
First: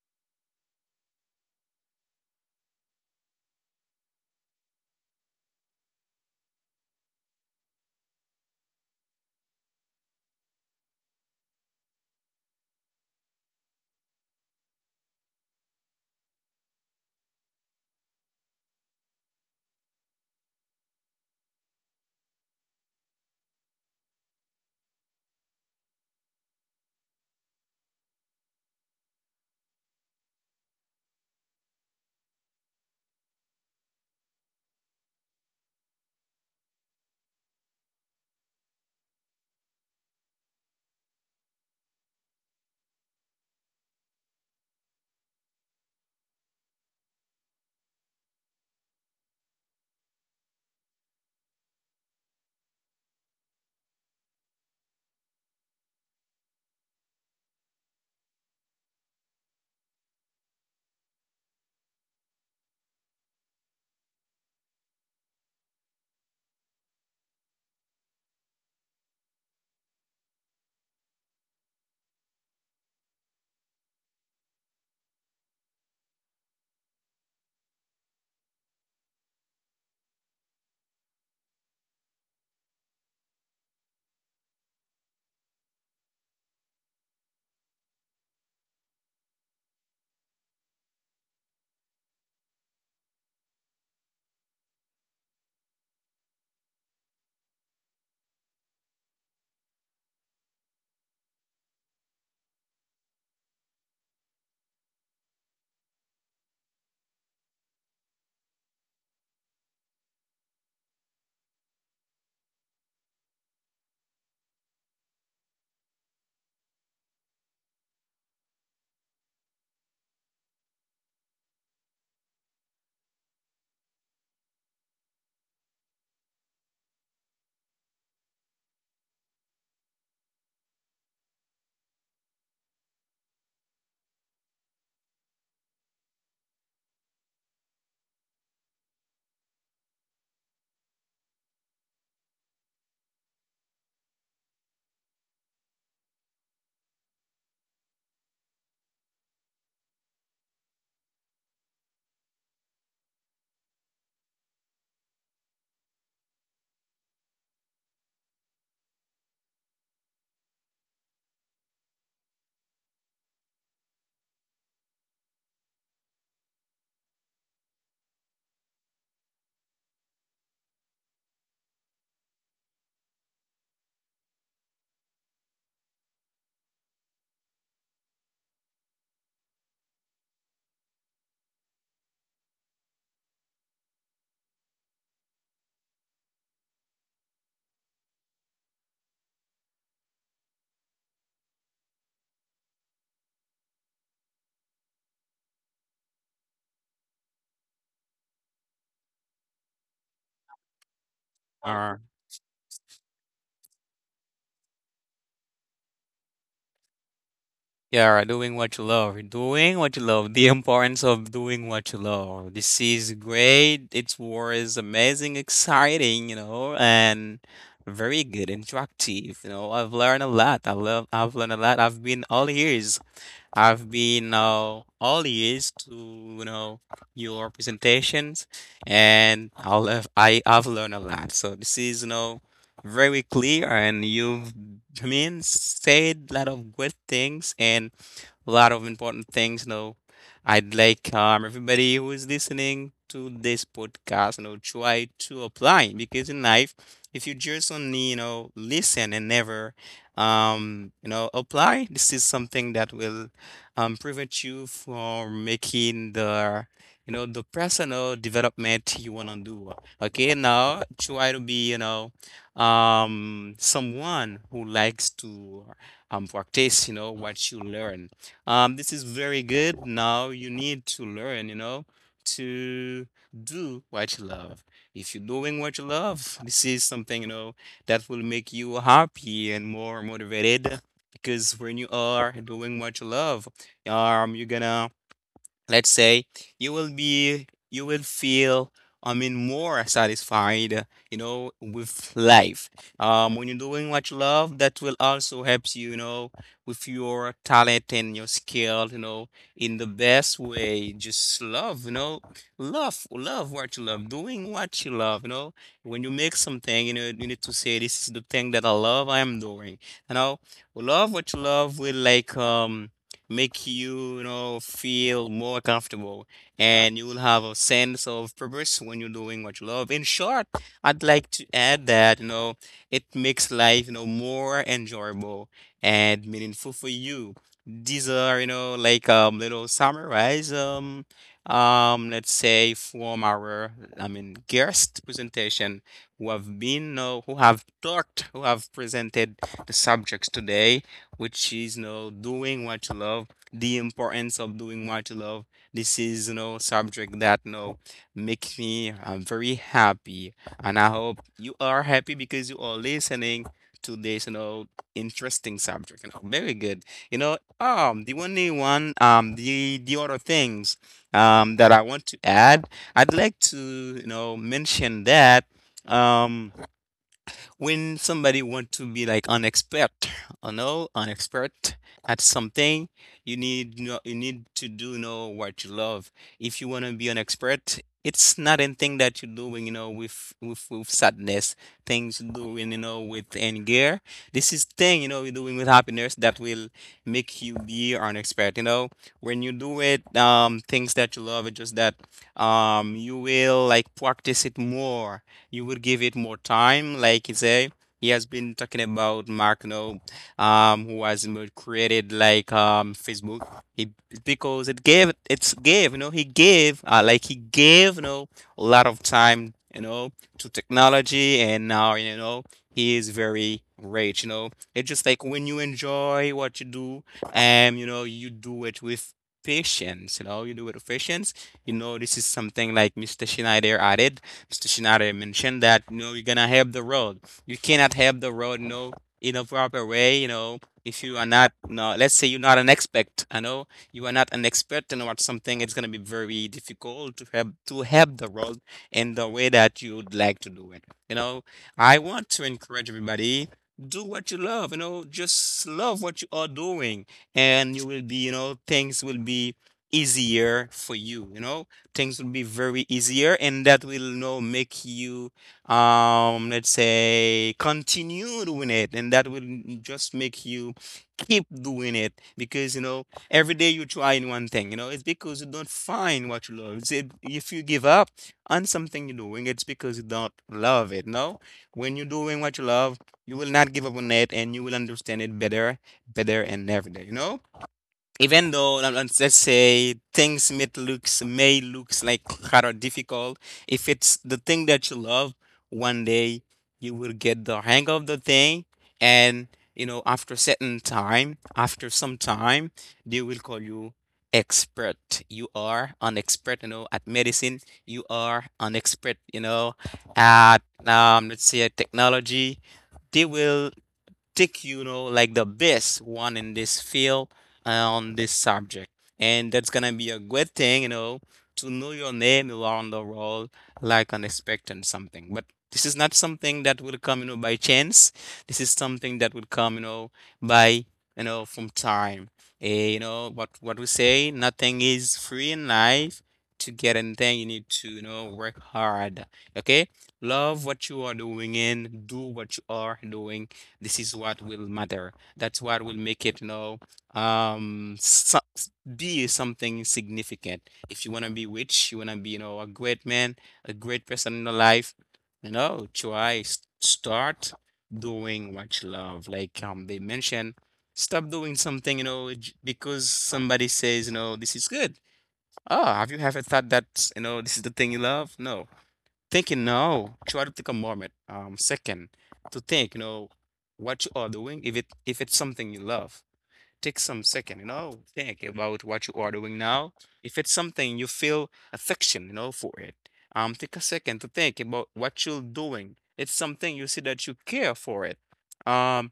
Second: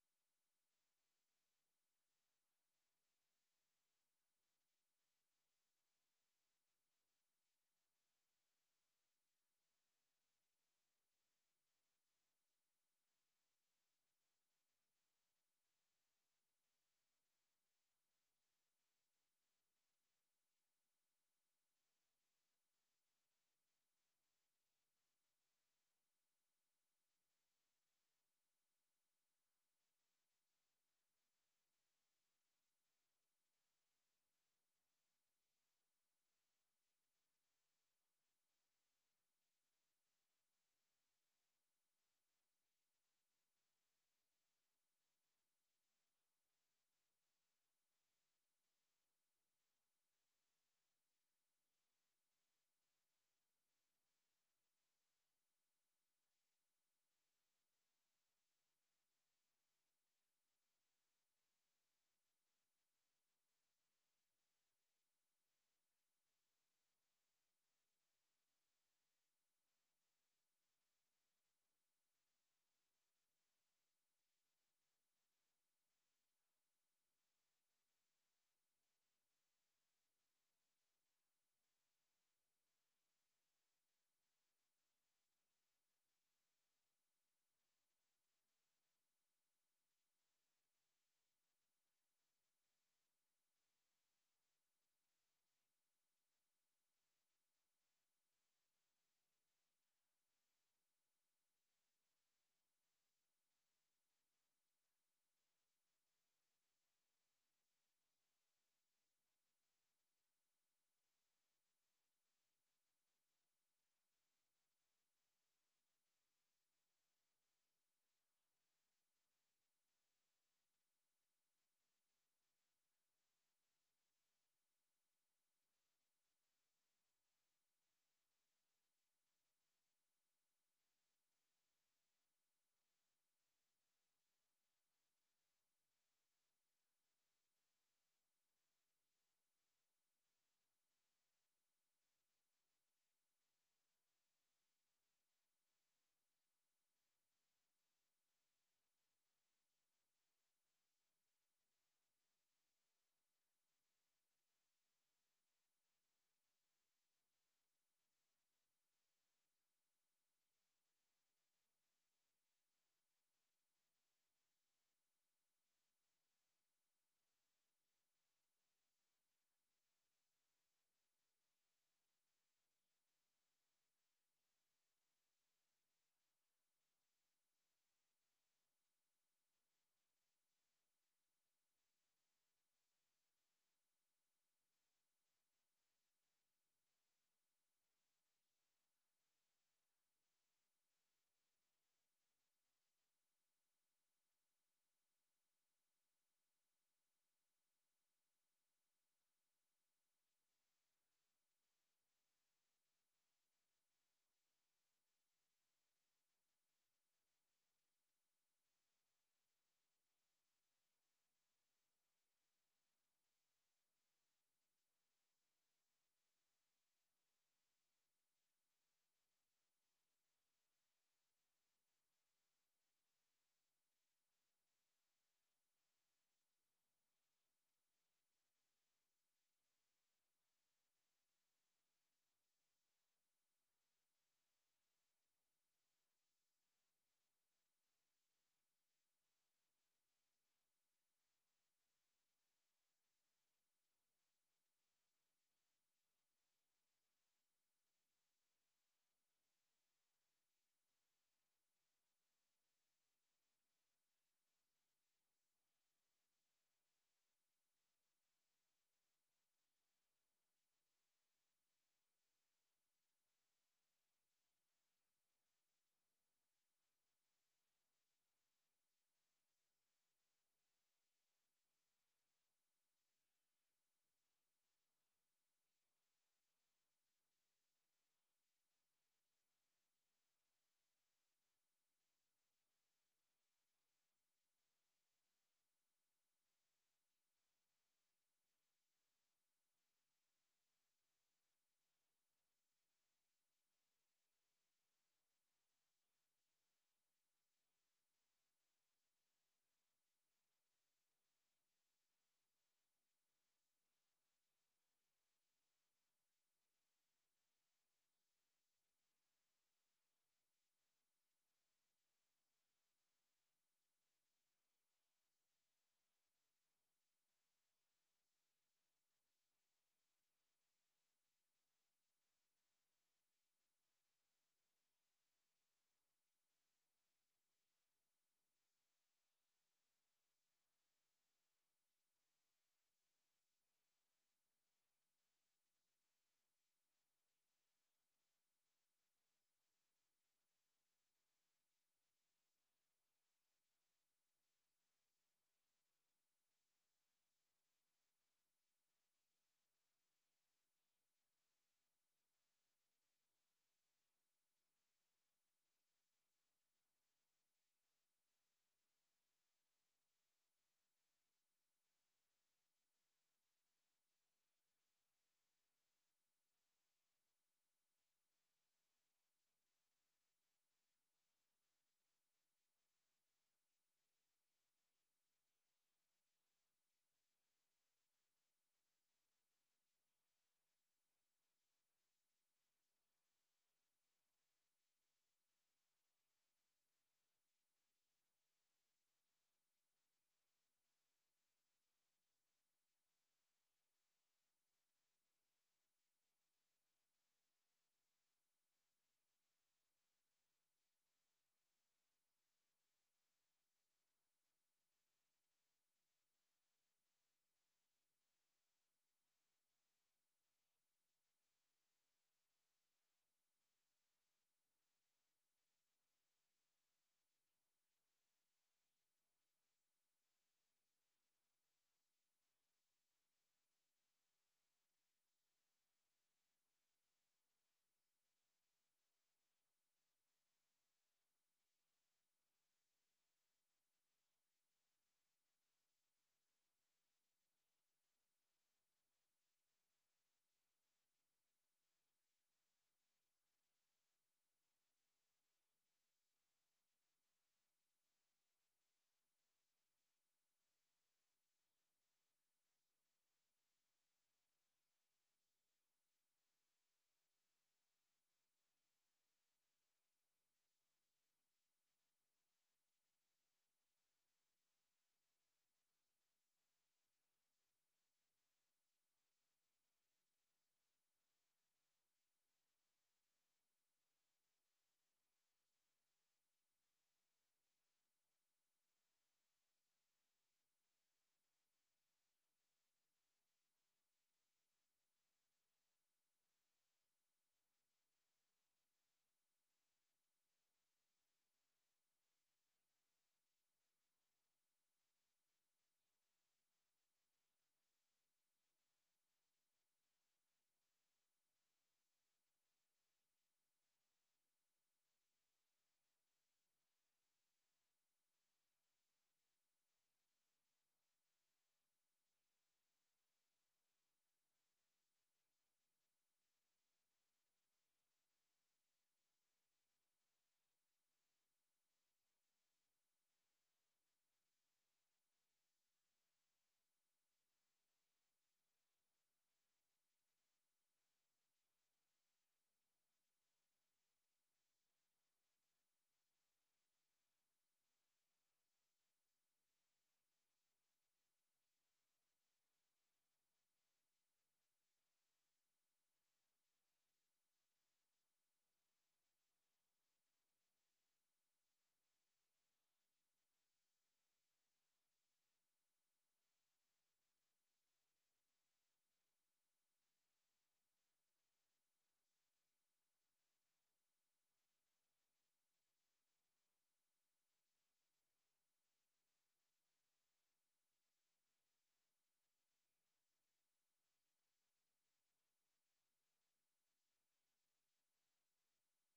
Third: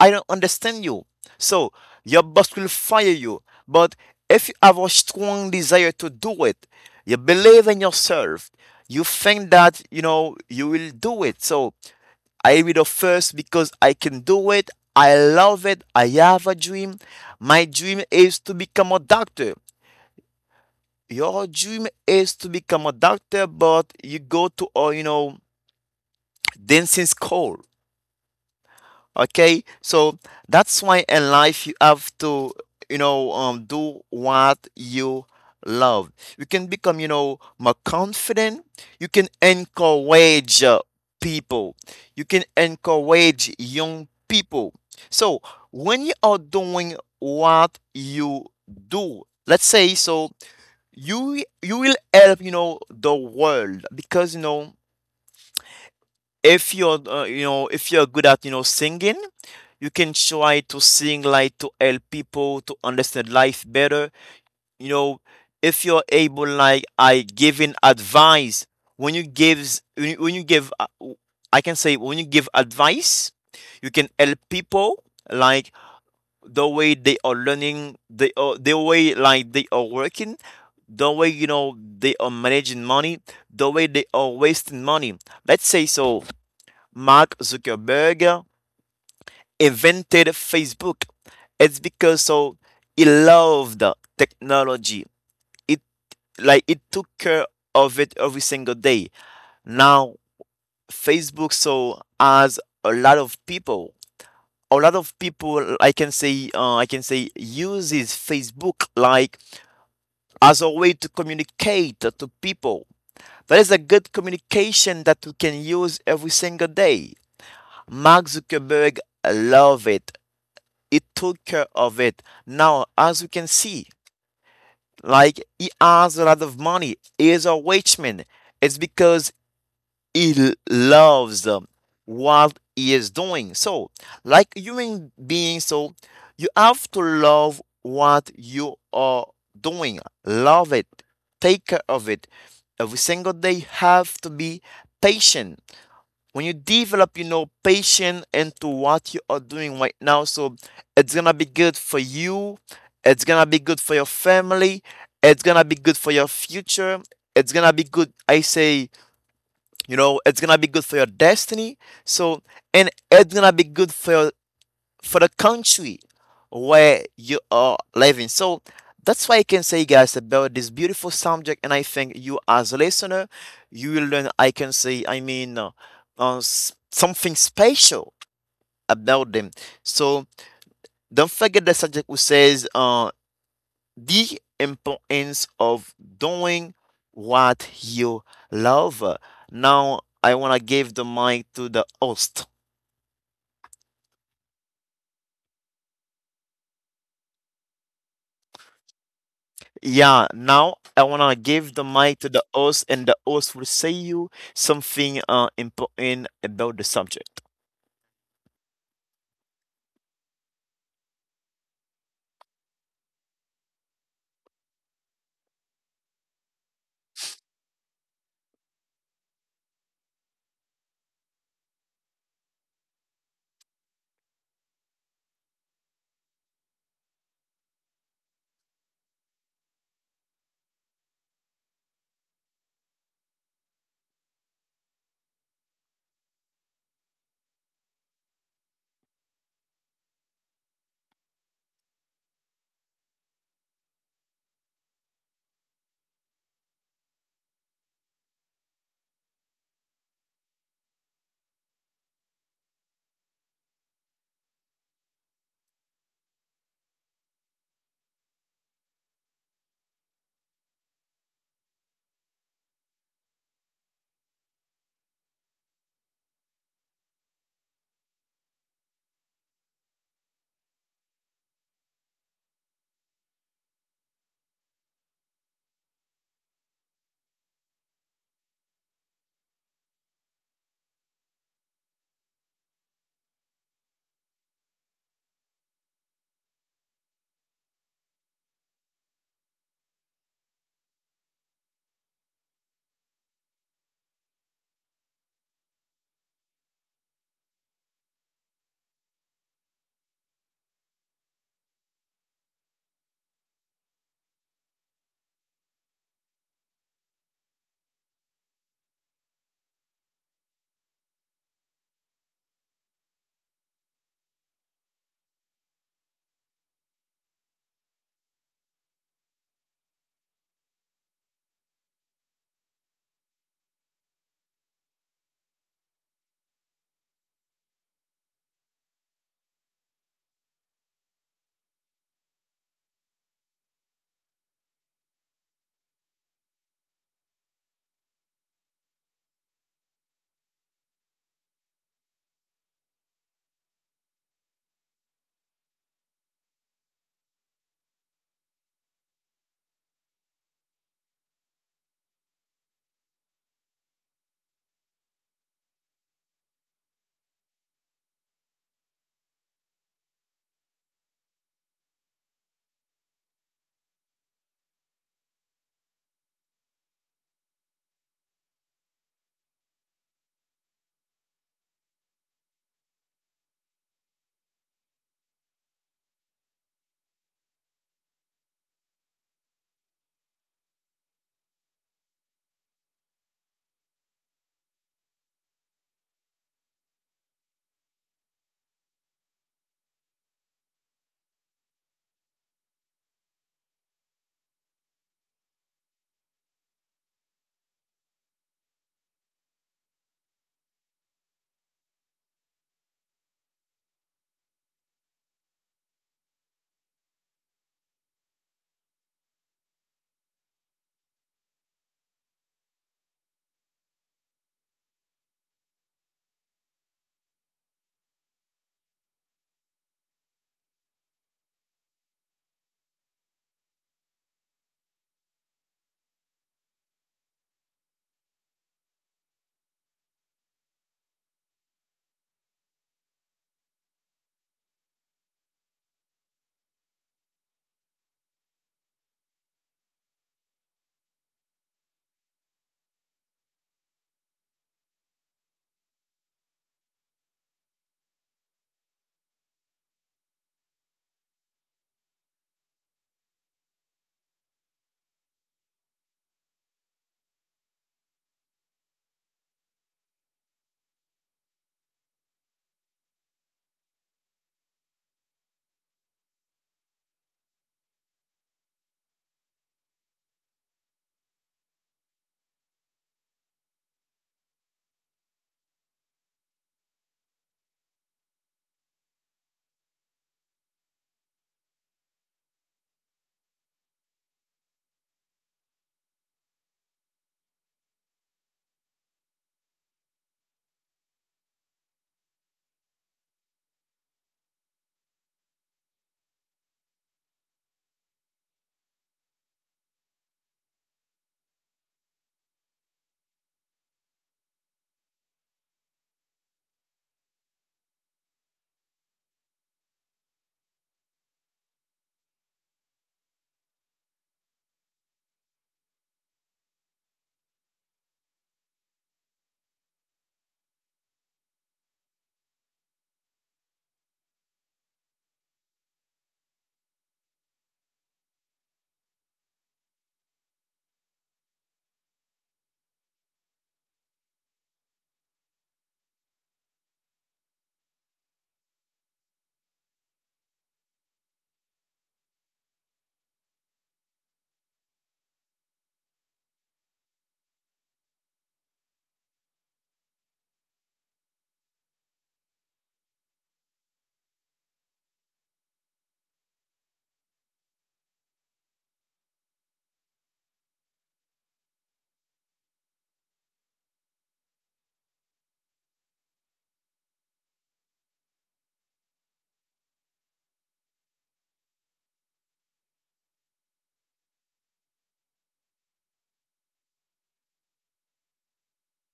I don't understand you. So your boss will fire you. But if you have a strong desire to do it, you believe in yourself, you think that you know you will do it. So I will first because I can do it. I love it. I have a dream. My dream is to become a doctor. Your dream is to become a doctor, but you go to a, you know, dancing school. Okay, so that's why in life you have to, you know, do what you love. You can become, you know, more confident. You can encourage, people. You can encourage young people. So when you are doing what you do, let's say so you will help, you know, the world. Because you know, if you're you know, if you're good at, you know, singing, you can try to sing like to help people to understand life better, you know. If you're able like I giving advice, when you give, I can say, when you give advice, you can help people like the way they are learning, the way like they are working, the way, you know, they are managing money, the way they are wasting money. Let's say so Mark Zuckerberg invented Facebook. It's because so he loved technology. It like it took care of it every single day. Now Facebook so has a lot of people. A lot of people I can say uses Facebook like as a way to communicate to people. That is a good communication that we can use every single day. Mark Zuckerberg love it. It took care of it. Now, as we can see, like he has a lot of money. He is a rich man. It's because he loves what he is doing. So, like human beings, so you have to love what you are doing. Love it. Take care of it. Every single day, have to be patient when you develop patience into what you are doing right now, so it's gonna be good for you, it's gonna be good for your family, it's gonna be good for your future, it's gonna be good, I say, it's gonna be good for your destiny. So and it's gonna be good for your, for the country where you are living. So that's why I can say, guys, about this beautiful subject. And I think you, as a listener, you will learn. I can say, I mean, something special about them. So don't forget the subject who says the importance of doing what you love. Now I want to give the mic to the host. Yeah, now I wanna give the
Uh,
mic to the host, and the host will say you something important about the subject.
yeah, right, doing what you love. Doing what you love. The importance of doing what you love. This is great. It was amazing, exciting, and very good, interactive. You know, I've learned a lot. I love. I've learned a lot. I've been all ears. I've been all ears to you know your presentations, and I'll have, I've learned a lot. So this is you know very clear, and you've I mean said a lot of good things and a lot of important things. You know, I'd like everybody who is listening to this podcast, try to apply because in life, if you just only you know listen and never you know apply, this is something that will prevent you from making the you know the personal development you want to do. Okay, now try to be someone who likes to practice what you learn. This is very good. Now you need to learn, to do what you love. If you're doing what you love, this is something, that will make you happy and more motivated because when you are doing what you love, you're gonna let's say you will feel I mean more satisfied with life when you're doing what you love that will also help you you know with your talent and your skill in the best way. Just love, love, love what you love, doing what you love. When you make something, you need to say, "This is the thing that I love. I am doing you know Love what you love will make you, feel more comfortable, and you will have a sense of purpose when you're doing what you love. In short, I'd like to add that, it makes life, more enjoyable and meaningful for you. These are, like little summarize let's say from our I mean guest presentation who have been, who have talked, who have presented the subjects today, which is, doing what you love, the importance of doing what you love. This is, subject that, makes me very happy, and I hope you are happy because you are listening to this, interesting subject. You know, very good. You know, the only one the other things that I want to add, I'd like to mention that um when somebody want to be like an expert, you know, an expert at something, you need know, you need to do know what you love. If you want to be an expert, it's not anything that you're doing, you know, with sadness, things you're doing, you know, with anger. This is thing, you know, you're doing with happiness that will make you be an expert. You know, when you do it, things that you love. It's just that you will like practice it more, you would give it more time. Like you say, he has been talking about Mark No, who has created like Facebook. He, because it's gave you know, he gave like he gave, you know, a lot of time, you know, to technology, and now, you know, he is very rich. You know, it's just like when you enjoy what you do and you know you do it with patience, you know, you do it with patience. You know, this is something like Mr. Schneider added, Mr. stationary mentioned that, you know, you're gonna help the road. You cannot help the road, you know, in a proper way, you know, if you are not, no, let's say you're not an expert, I know you are not an expert in what something, it's gonna be very difficult to help the road in the way that you would like to do it. You know, I want to encourage everybody. Do what you love, you know, just love what you are doing, and you will be, you know, things will be easier for you, you know, things will be very easier, and that will you know make you let's say continue doing it, and that will just make you keep doing it because you know every day you're trying one thing, you know, it's because you don't find what you love. It's if, you give up on something you're doing, it's because you don't love it, no. When you're doing what you love, you will not give up on it, and you will understand it better and every day, you know, even though let's say things may looks like kind of difficult, if it's the thing that you love, one day you will get the hang of the thing, and you know after certain time, after some time, they will call you expert. You are an expert, you know, at medicine. You are an expert, you know, at let's say technology. They will stick, you know, like the best one in this field on this subject. And that's gonna be a good thing, you know, to know your name around the world, like an expectant something. But this is not something that will come, you know, by chance. This is something that will come, you know, by you know, from time. You know, what we say, nothing is free in life. To get anything, you need to, you know, work hard. Okay? Love what you are doing and do what you are doing, this is what will matter. That's what will make it, you know, um, so, be something significant. If you want to be rich, you want to be, you know, a great man, a great person in your life, you know, try, start doing what you love. Like they mentioned, stop doing something, you know, because somebody says, you know, this is good. Oh, have you ever thought that, you know, this is the thing you love? No thinking now, try to take a moment, second to think, you know, what you are doing. If it if it's something you love, take some second, you know, think about what you are doing now. If it's something you feel affection, you know, for it, take a second to think about what you're doing. It's something you see that you care for it. Um,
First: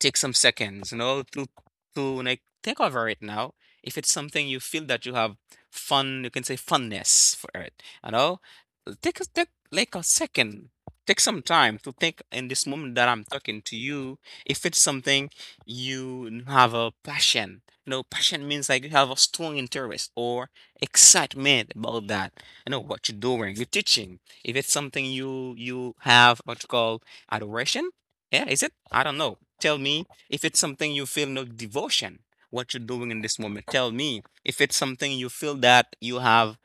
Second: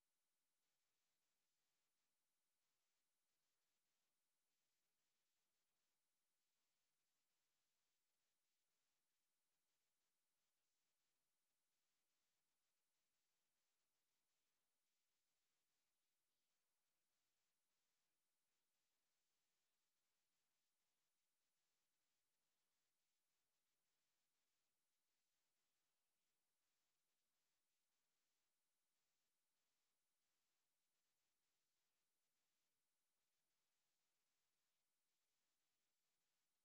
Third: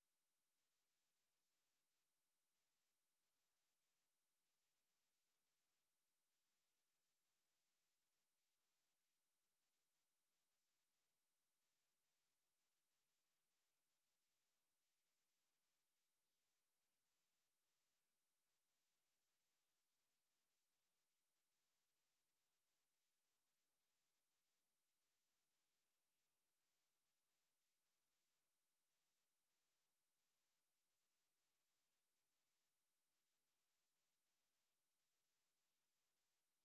Take some seconds, you know, to like think over it now. If it's something you feel that you have fun, you can say funness for it. You know, take a, take like a second, take some time to think in this moment that I'm talking to you. If it's something you have a passion, you know, passion means like you have a strong interest or excitement about that. You know what you're doing, you're teaching. If it's something you have what you call adoration, yeah, is it? I don't know. Tell me if it's something you feel no devotion, what you're doing in this moment. Tell me if it's something you feel that you have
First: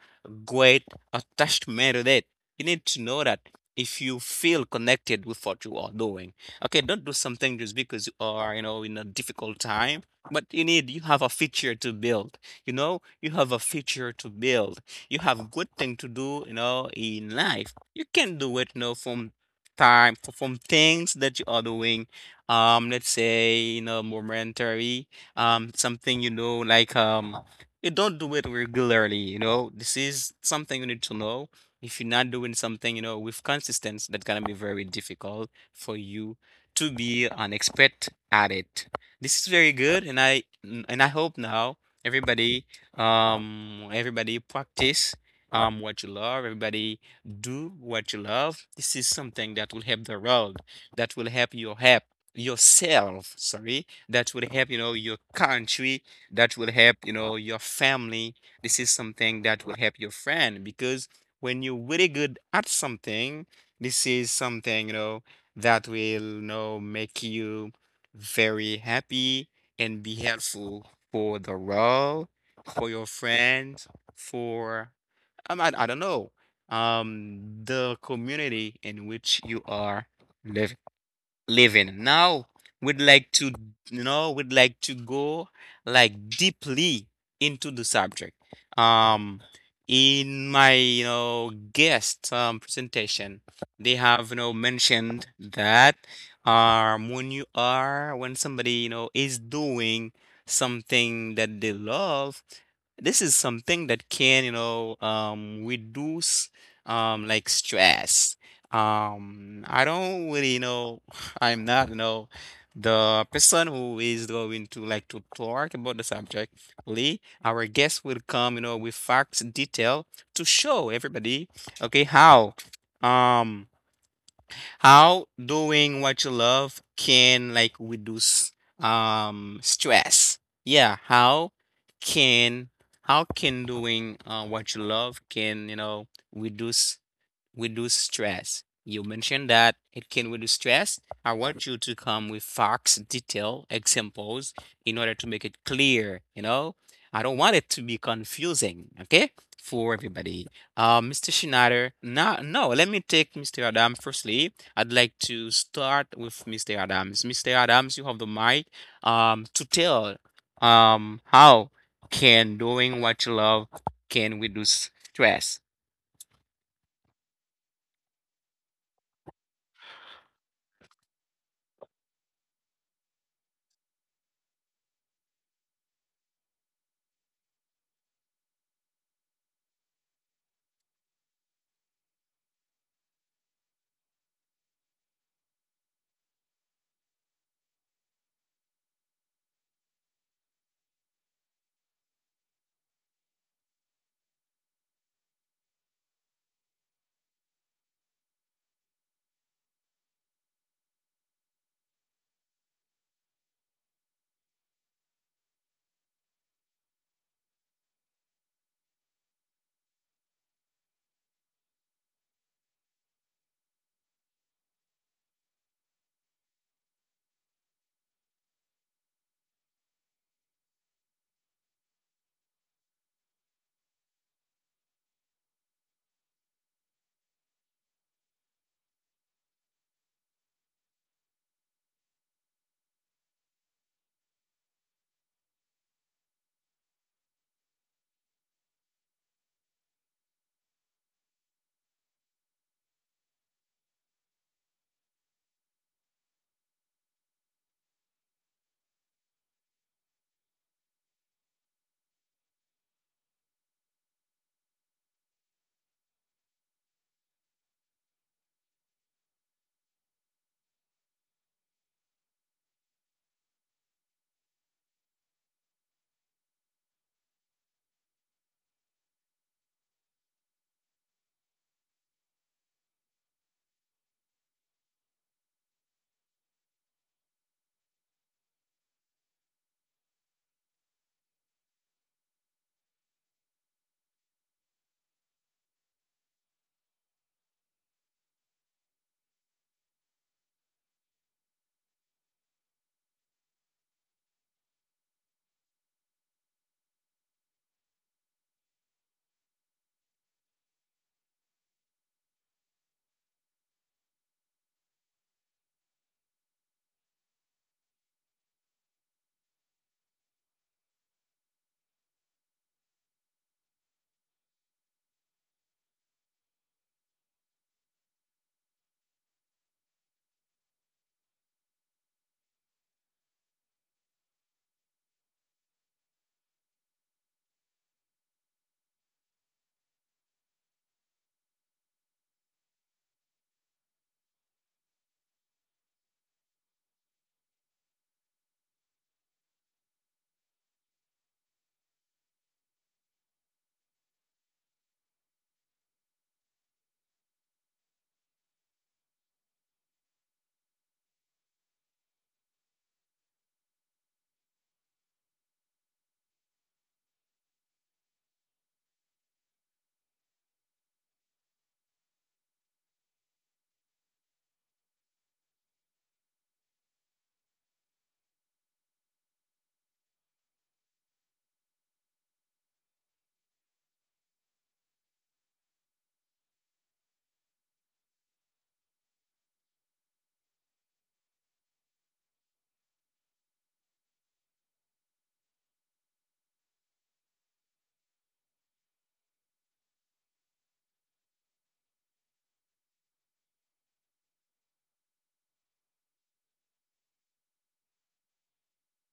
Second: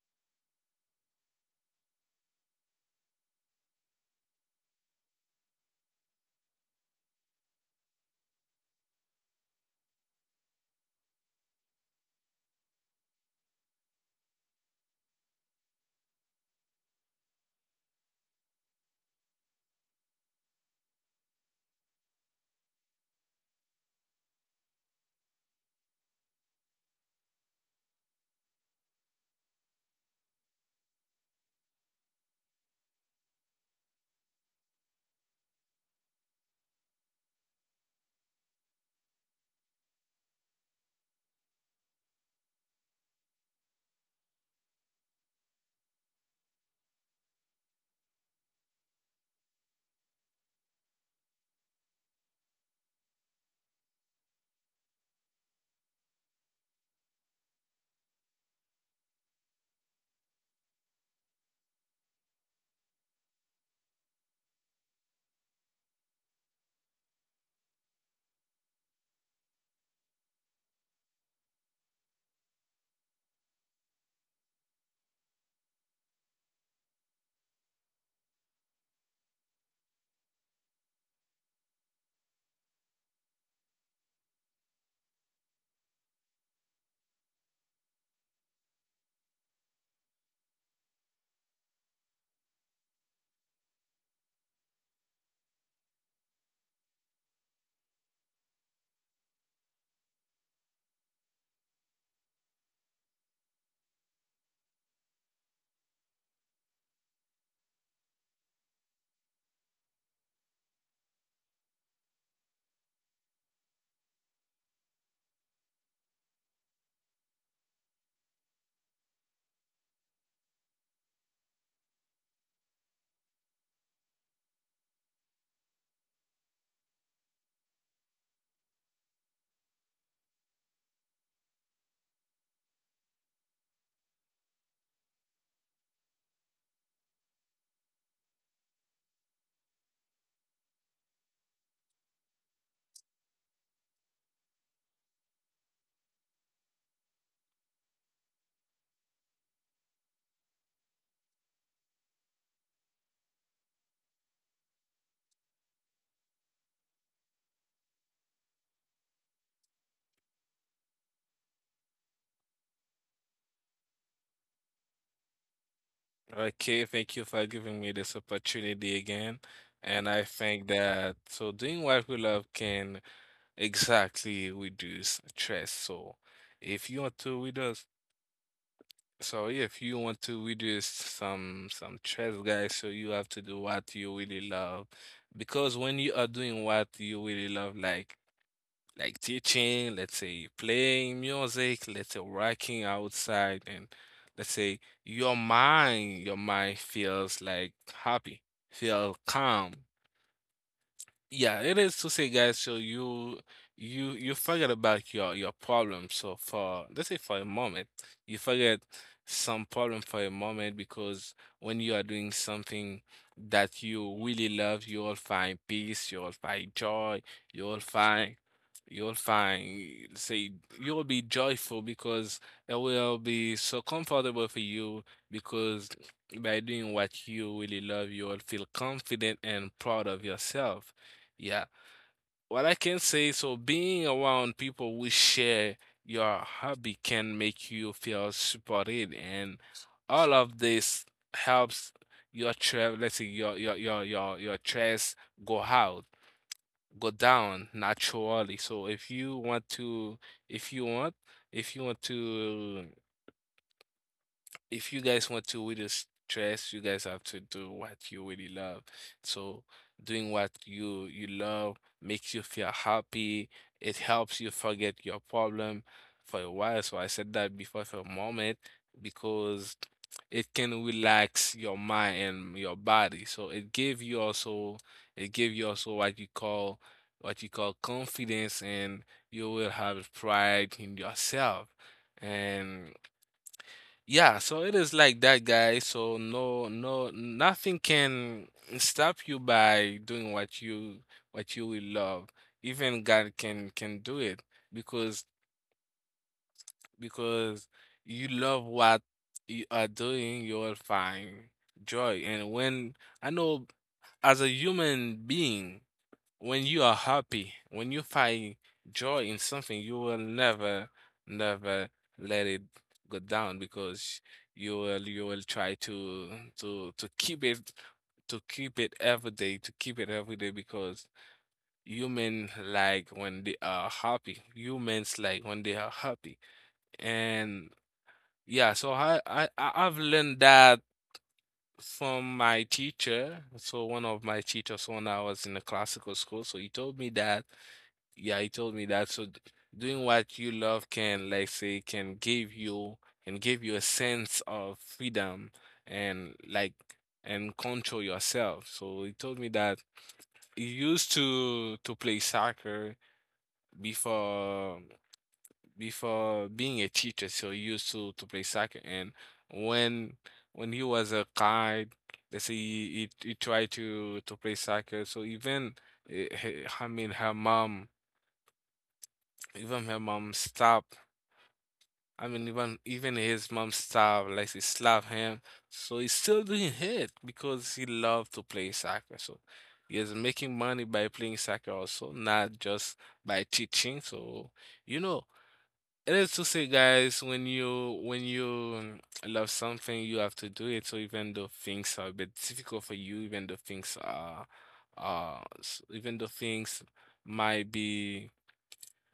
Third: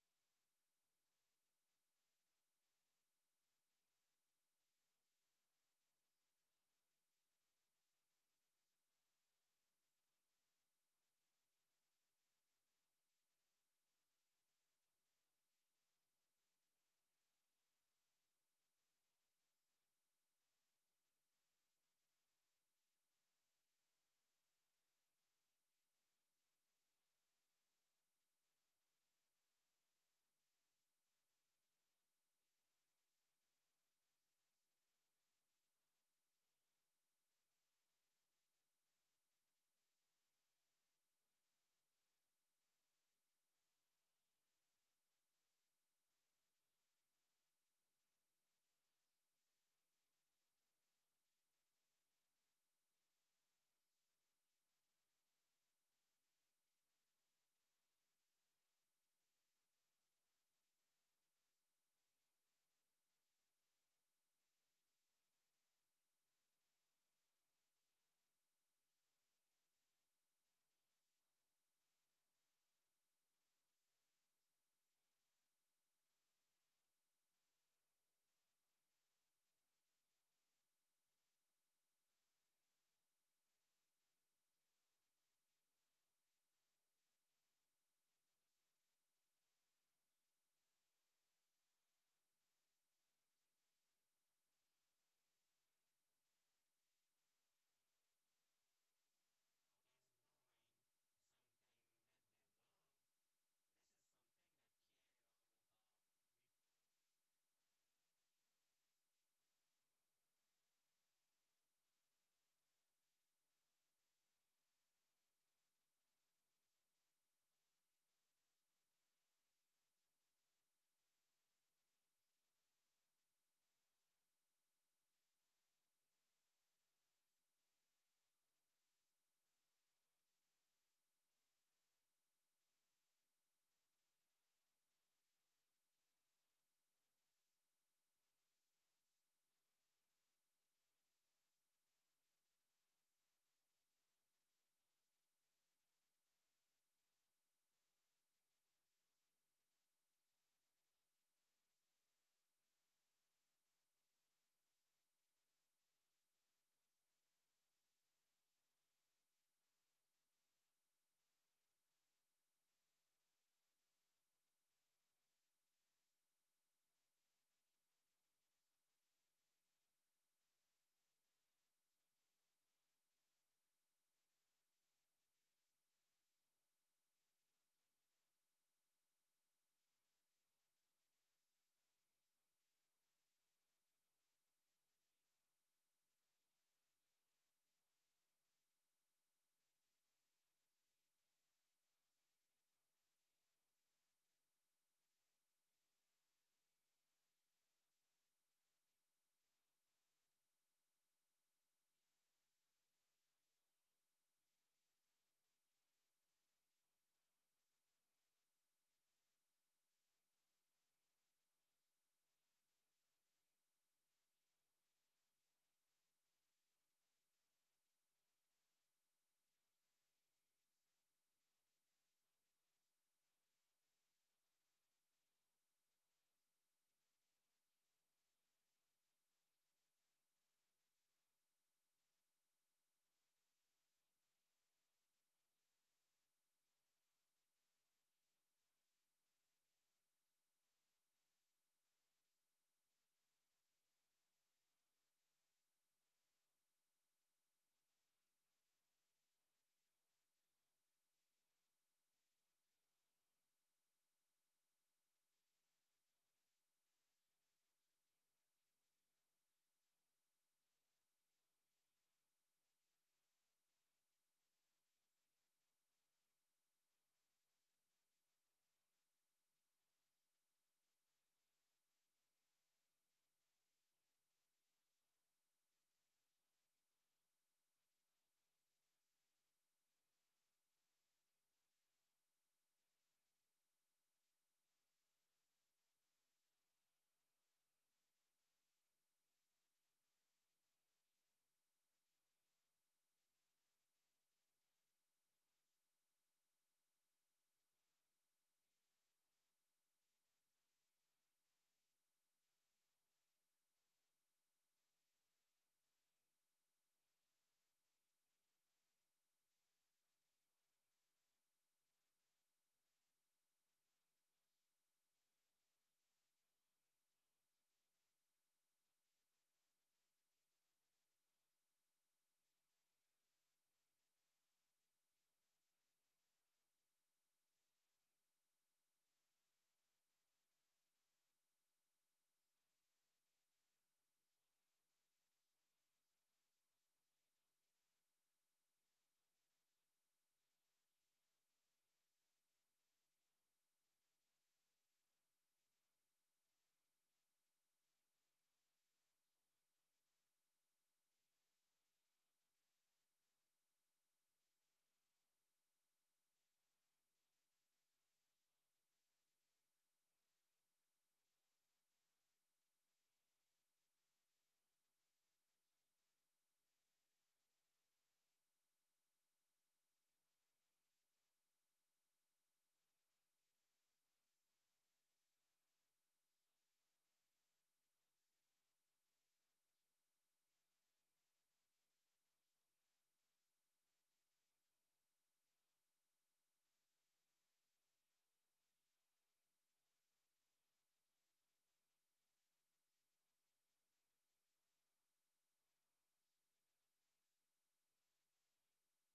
great attachment with it. You need to know that if you feel connected with what you are doing. Okay, don't do something just because you are, you know, in a difficult time. But you need, you have a future to build. You know, you have a future to build. You have good thing to do, you know, in life. You can do it, you know, from time from things that you are doing let's say you know momentary something you know like you don't do it regularly, you know, this is something you need to know. If you're not doing something, you know, with consistency, that's gonna be very difficult for you to be an expert at it. This is very good, and and I hope now everybody everybody practice what you love, everybody do what you love. This is something that will help the world, that will help your help yourself, sorry, that will help, you know, your country, that will help, you know, your family. This is something that will help your friend because when you're really good at something, this is something, you know, that will, you know, make you very happy and be helpful for the world, for your friends, for I don't know. The community in which you are living living. Now we'd like to, you know, we'd like to go like deeply into the subject. Um, in my, you know, guest presentation, they have, you know, mentioned that when you are, when somebody, you know, is doing something that they love, this is something that can, you know, reduce like stress. I don't really know, I'm not, you know, the person who is going to like to talk about the subject. Lee, our guest will come, you know, with facts, detail to show everybody, okay, um, how doing what you love can like reduce stress. Yeah, can how can doing what you love can you know reduce stress. You mentioned that it can reduce stress. I want you to come with facts, detail, examples in order to make it clear, you know? I don't want it to be confusing, okay? For everybody. Mr. Schneider, no, no, let me take Mr. Adams firstly. I'd like to start with Mr. Adams. Mr. Adams, you have the mic to tell how can doing what you love can reduce stress.
Okay, thank you for giving me this opportunity again. And I think that, so, doing what we love can, exactly, reduce stress. So if you want to reduce, so if you want to reduce some stress, guys, so you have to do what you really love. Because when you are doing what you really love, like, teaching, let's say playing music, let's say working outside, and let's say your mind feels like happy, feel calm. Yeah, it is to say, guys. So you forget about your problem. So for let's say for a moment, you forget some problem for a moment, because when you are doing something that you really love, you will find peace, you will find joy, you will find you will find say you will be joyful, because it will be so comfortable for you, because by doing what you really love, you will feel confident and proud of yourself. Yeah. What I can say, so being around people who share your hobby can make you feel supported, and all of this helps your let's say your stress go out, go down naturally. So if you want to, if you want, if you want to if you guys want to reduce stress, you guys have to do what you really love. So doing what you love makes you feel happy. It helps you forget your problem for a while. So I said that before, for a moment, because it can relax your mind and your body. So it give you also what you call confidence, and you will have pride in yourself. And yeah, so it is like that, guys. So no, no, nothing can stop you by doing what you will love. Even God can do it, because because you love what you are doing, you will find joy. And when I know, as a human being, when you are happy, when you find joy in something, you will never, never let it go down, because you will try to to keep it, to keep it every day, because humans like when they are happy. And yeah, so I've learned that from my teacher. So one of my teachers, when I was in a classical school, so he told me that, yeah, he told me that. So doing what you love can, like, say, can give you and give you a sense of freedom and, like, and control yourself. So he told me that he used to play soccer before being a teacher. So he used to play soccer, and when when he was a kid, they say he tried to play soccer. So even I mean, her mom stopped. I mean, even his mom stabbed, like, she slapped him. So he's still doing it because he loved to play soccer. So he is making money by playing soccer also, not just by teaching. So you know, it is to say, guys, when you love something, you have to do it. So even though things are a bit difficult for you, even though things are, even though things might be...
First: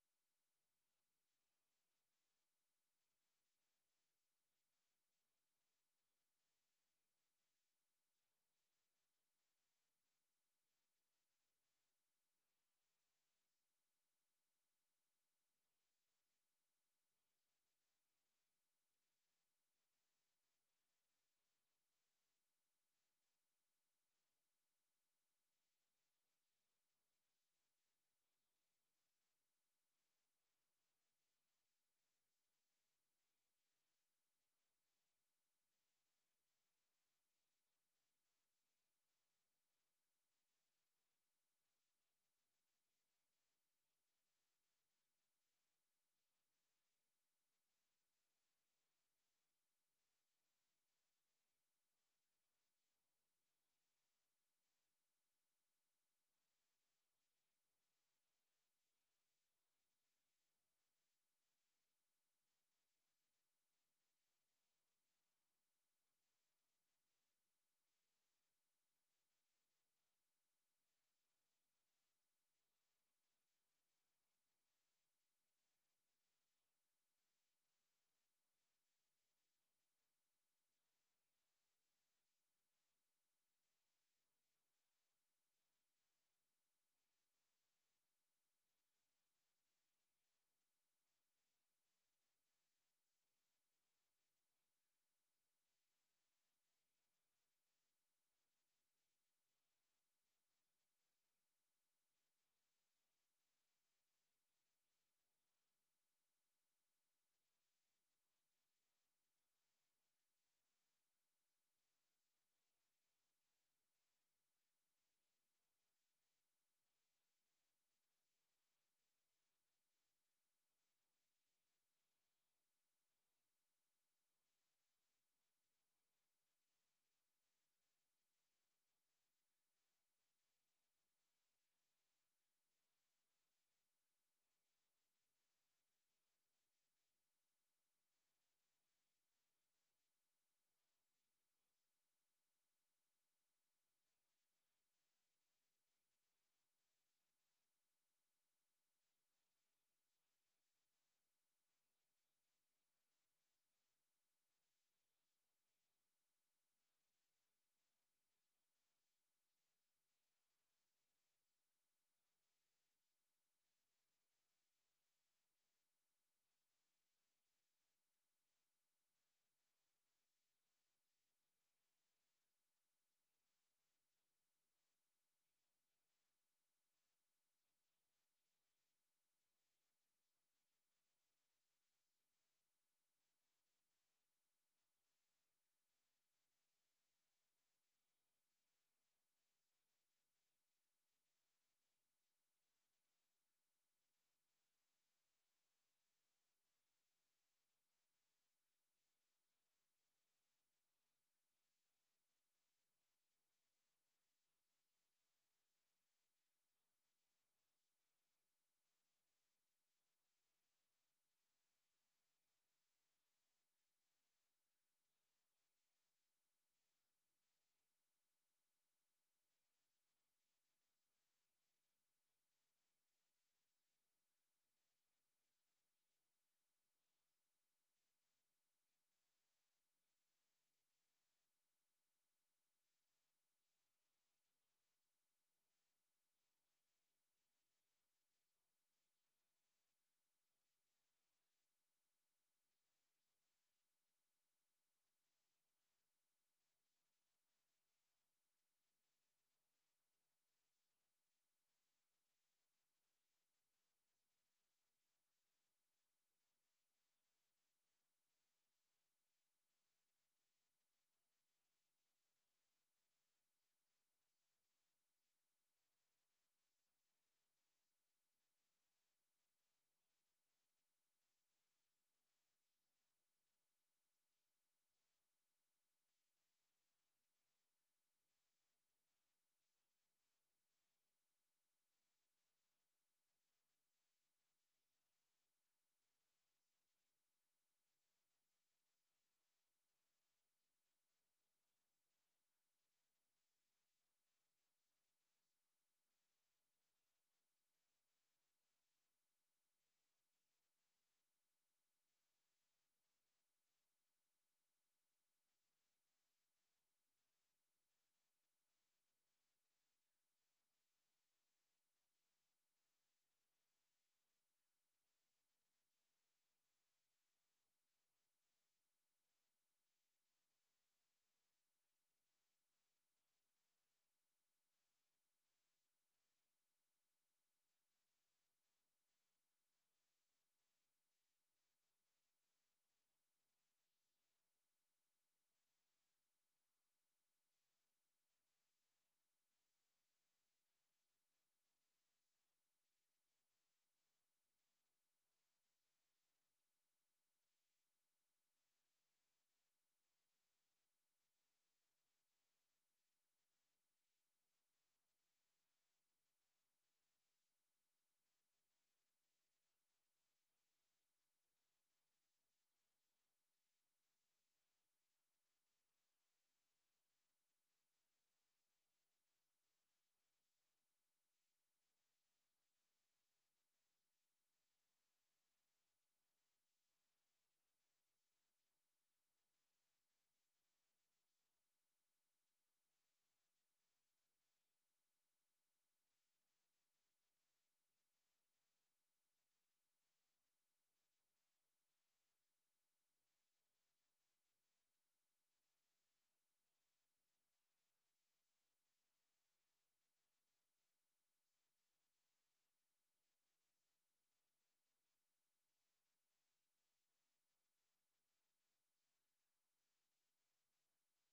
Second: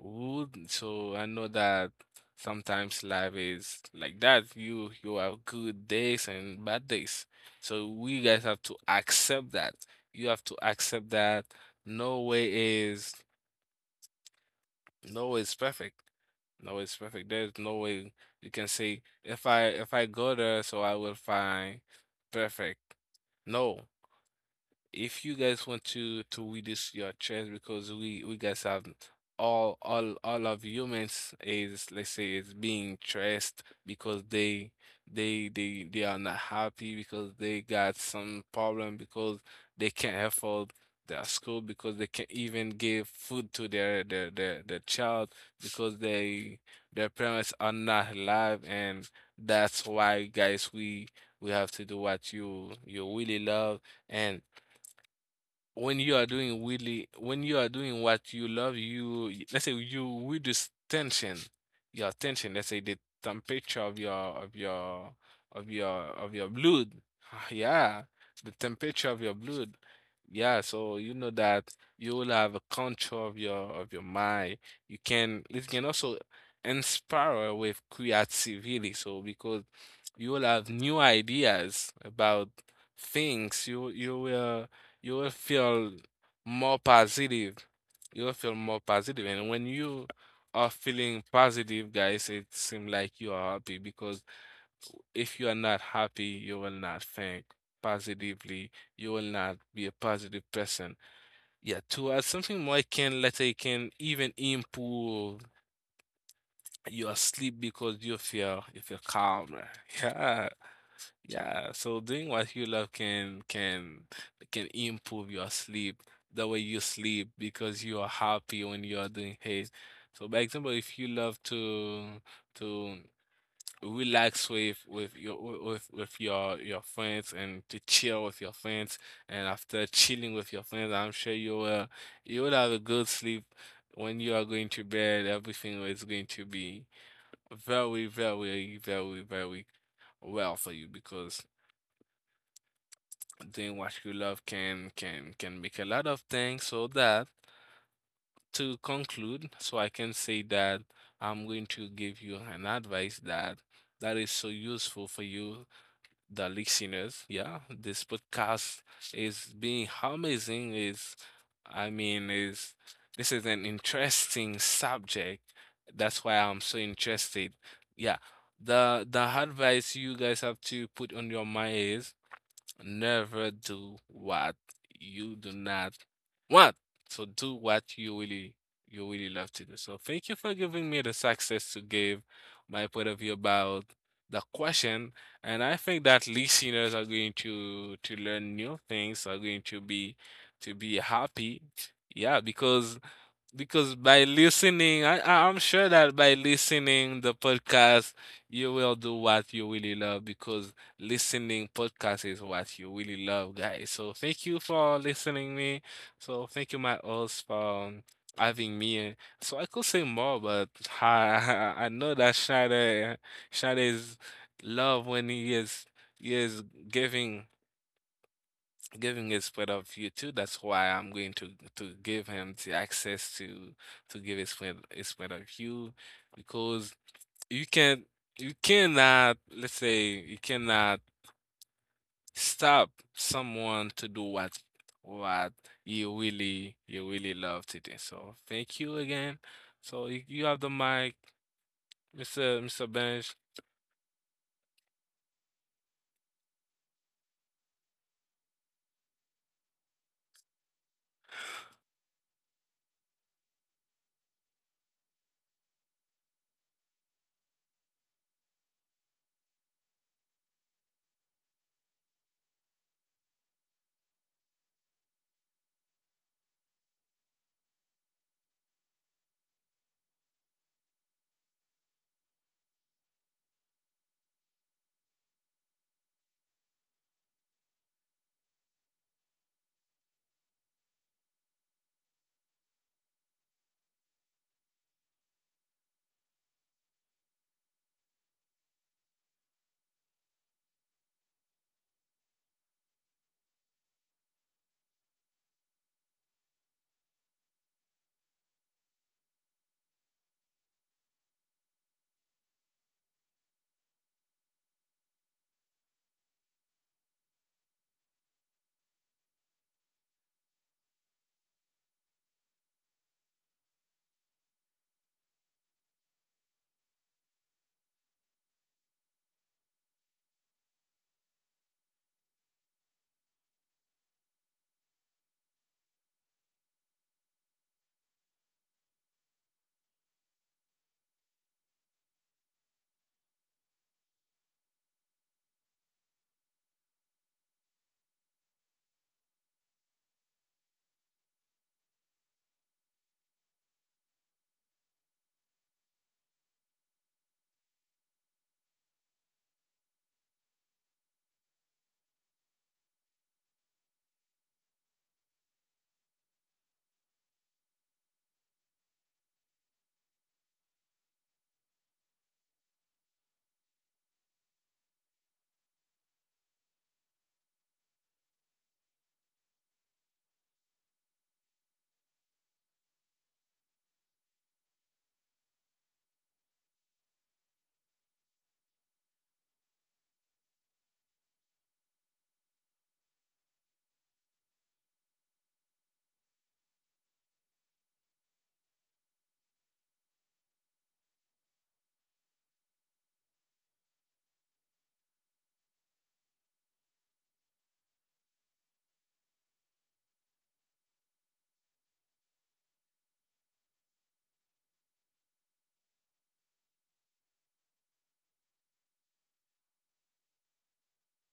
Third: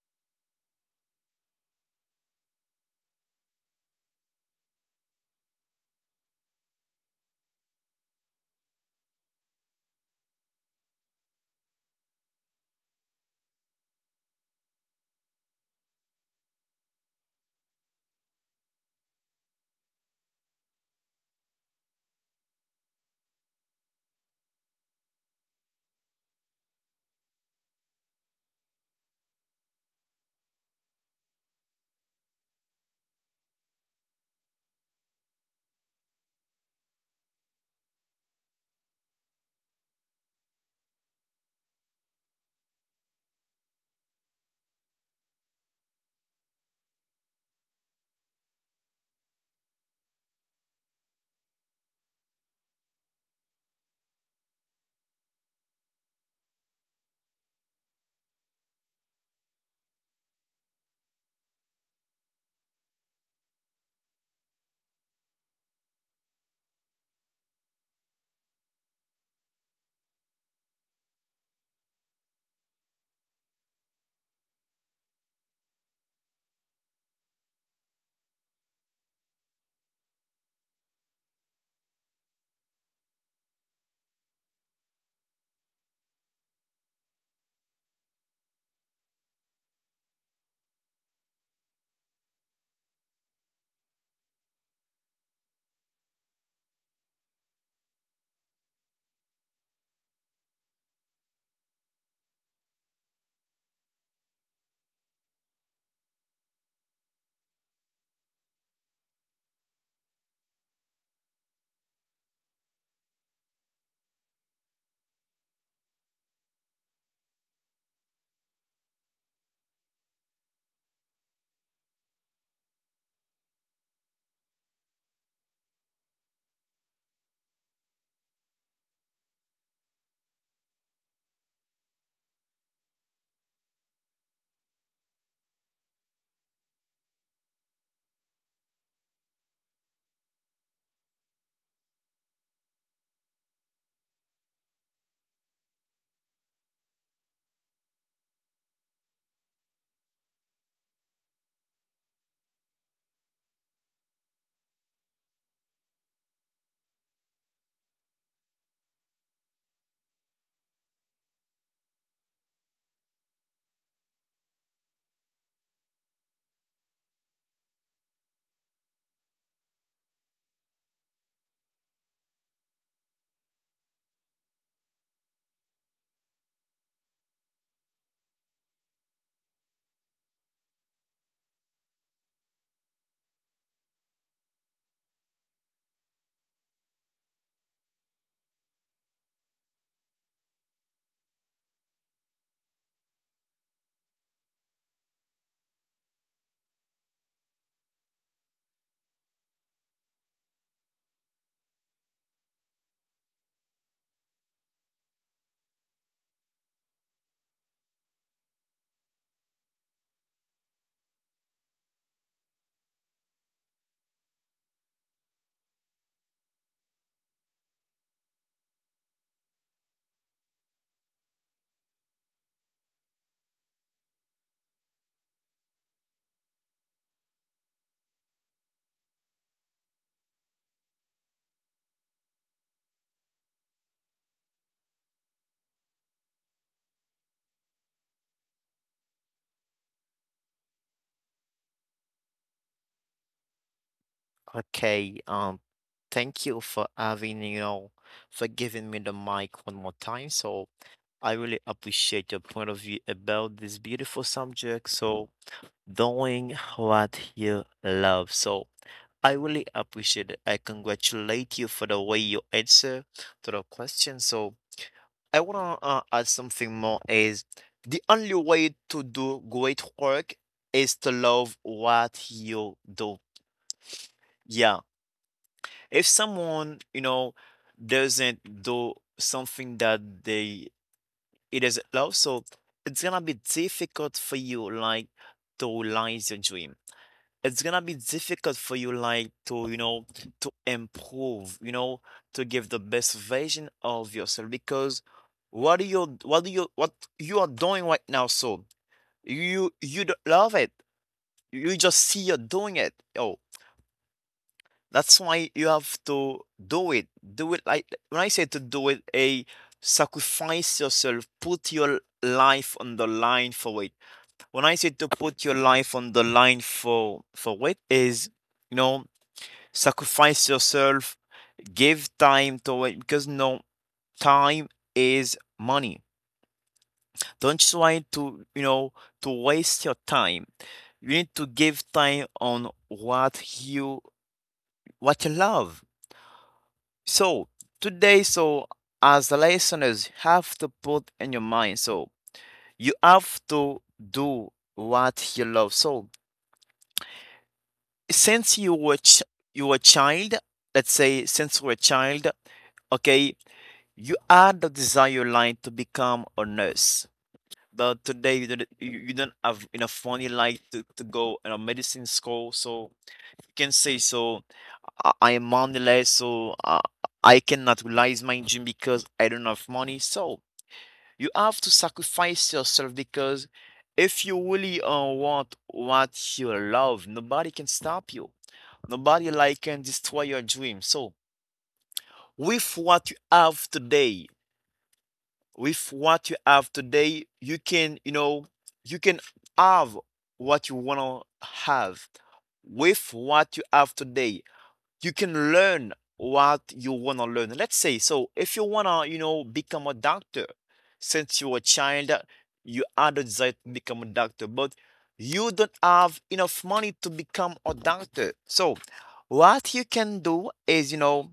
Ooh, so I know that sometimes life is like that. You have good days and bad days. So we guys have to accept that. You have to accept that no way is no way is perfect. No way is perfect. There's no way you can say, if I go there, so I will find perfect. No, if you guys want to reduce your chance, because we guys have all of humans is, let's say, is being stressed because they are not happy, because they got some problem, because they can't afford their school, because they can't even give food to their child, because they their parents are not alive. And that's why, guys, we have to do what you really love. And when you are doing, really, when you are doing what you love, let's say you, with this tension, your tension, let's say the temperature of of your your blood... (sighs) (laughs) Yeah, the temperature of your blood. Yeah, so you know that you will have a control of your mind. You can It can also inspire with creativity. So because you will have new ideas about things, you will feel more positive. You will feel more positive. And when you are feeling positive, guys, it seems like you are happy, because if you are not happy, you will not think positively. You will not be a positive person. Yeah, to add something more, I can, let's say, it can even improve your sleep because you feel calmer. (laughs) Yeah. Yeah, so doing what you love can can improve your sleep, the way you sleep, because you are happy when you are doing things. So by example, if you love to to relax with your with your friends, and to chill with your friends, and after chilling with your friends, I'm sure you will have a good sleep. When you are going to bed, everything is going to be very, very, very, very well for you, because doing what you love can can make a lot of things. So, that to conclude, so I can say that I'm going to give you an advice, that is so useful for you, the listeners. Yeah, this podcast is being amazing is, I mean, is, this is an interesting subject. That's why I'm so interested. Yeah, the advice you guys have to put on your mind is: never do what you do not want. So do what you really love to do. So thank you for giving me the success to give my point of view about the question. And I think that listeners are going to learn new things, are going to be happy. Yeah, because by listening, I'm sure that by listening the podcast, you will do what you really love, because listening podcast is what you really love, guys. So thank you for listening me. So thank you, my host, for having me. So I could say more, but I, (laughs) I know that Shada, Shada is love when he is he is giving. Giving is part of you too. That's why I'm going to give him the access to give his friend his point of you, because you can you cannot, let's say, you cannot stop someone to do what you really love to do. So thank you again. So you have the mic, Mr. Benj.
Okay, thank you for having, you know, for giving me the mic one more time. So I really appreciate your point of view about this beautiful subject. So doing what you love. So I really appreciate it. I congratulate you for the way you answer to the question. So I wanna add something more is the only way to do great work is to love what you do. Yeah. If someone, you know, doesn't do something that they it doesn't love, so it's gonna be difficult for you like to realize your dream, it's gonna be difficult for you like to, you know, to improve, you know, to give the best version of yourself, because what do you, what do you, what you are doing right now, so you don't love it, you just see you're doing it. Oh, that's why you have to do it, do it like, when I say to do it, a sacrifice yourself, put your life on the line for it. When I say to put your life on the line for it is, you know, sacrifice yourself, give time to it, because no, time is money. Don't try to, you know, to waste your time. You need to give time on what you, what you love. So today, so as the listeners have to put in your mind, so you have to do what you love. So since you were ch- you were a child, let's say since you were a child, okay, you had the desire line to become a nurse. But today you don't have enough money like to go in a medicine school, so you can say, so I am moneyless, so I cannot realize my dream because I don't have money. So you have to sacrifice yourself because if you really want what you love, nobody can stop you. Nobody like can destroy your dream. So with what you have today, with what you have today, you can, you know, you can have what you want to have. With what you have today, you can learn what you want to learn. Let's say, so if you want to, you know, become a doctor, since you were a child, you had a desire to become a doctor, but you don't have enough money to become a doctor. So, what you can do is, you know,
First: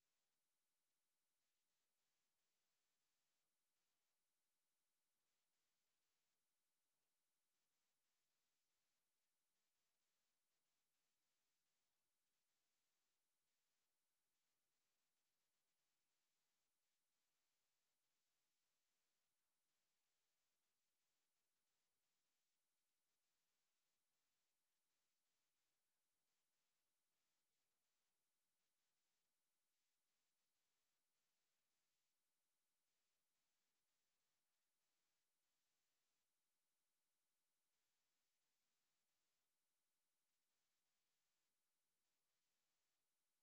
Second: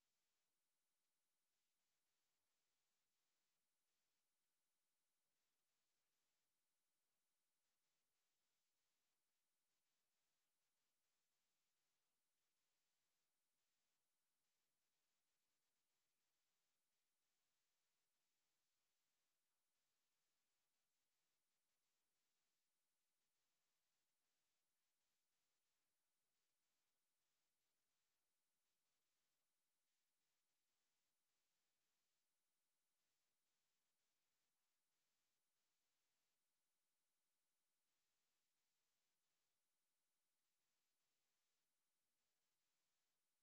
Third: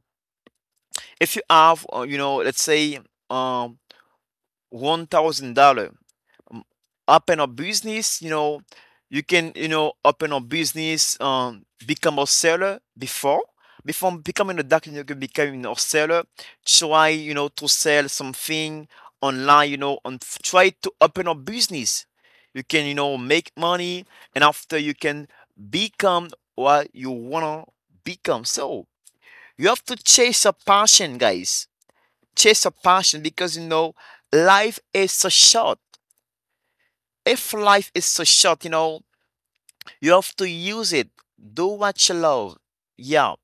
if you have, you know, let's say, um, $1,000, um, open a business, you know, you can, you know, open a business, become a seller. Before, before becoming a doctor, you can become a seller. Try, you know, to sell something online, you know, and try to open a business. You can, you know, make money, and after you can become what you wanna become. So you have to chase a passion, guys. Chase a passion, because you know life is so short. If life is so short, you know, you have to use it. Do what you love. Yeah,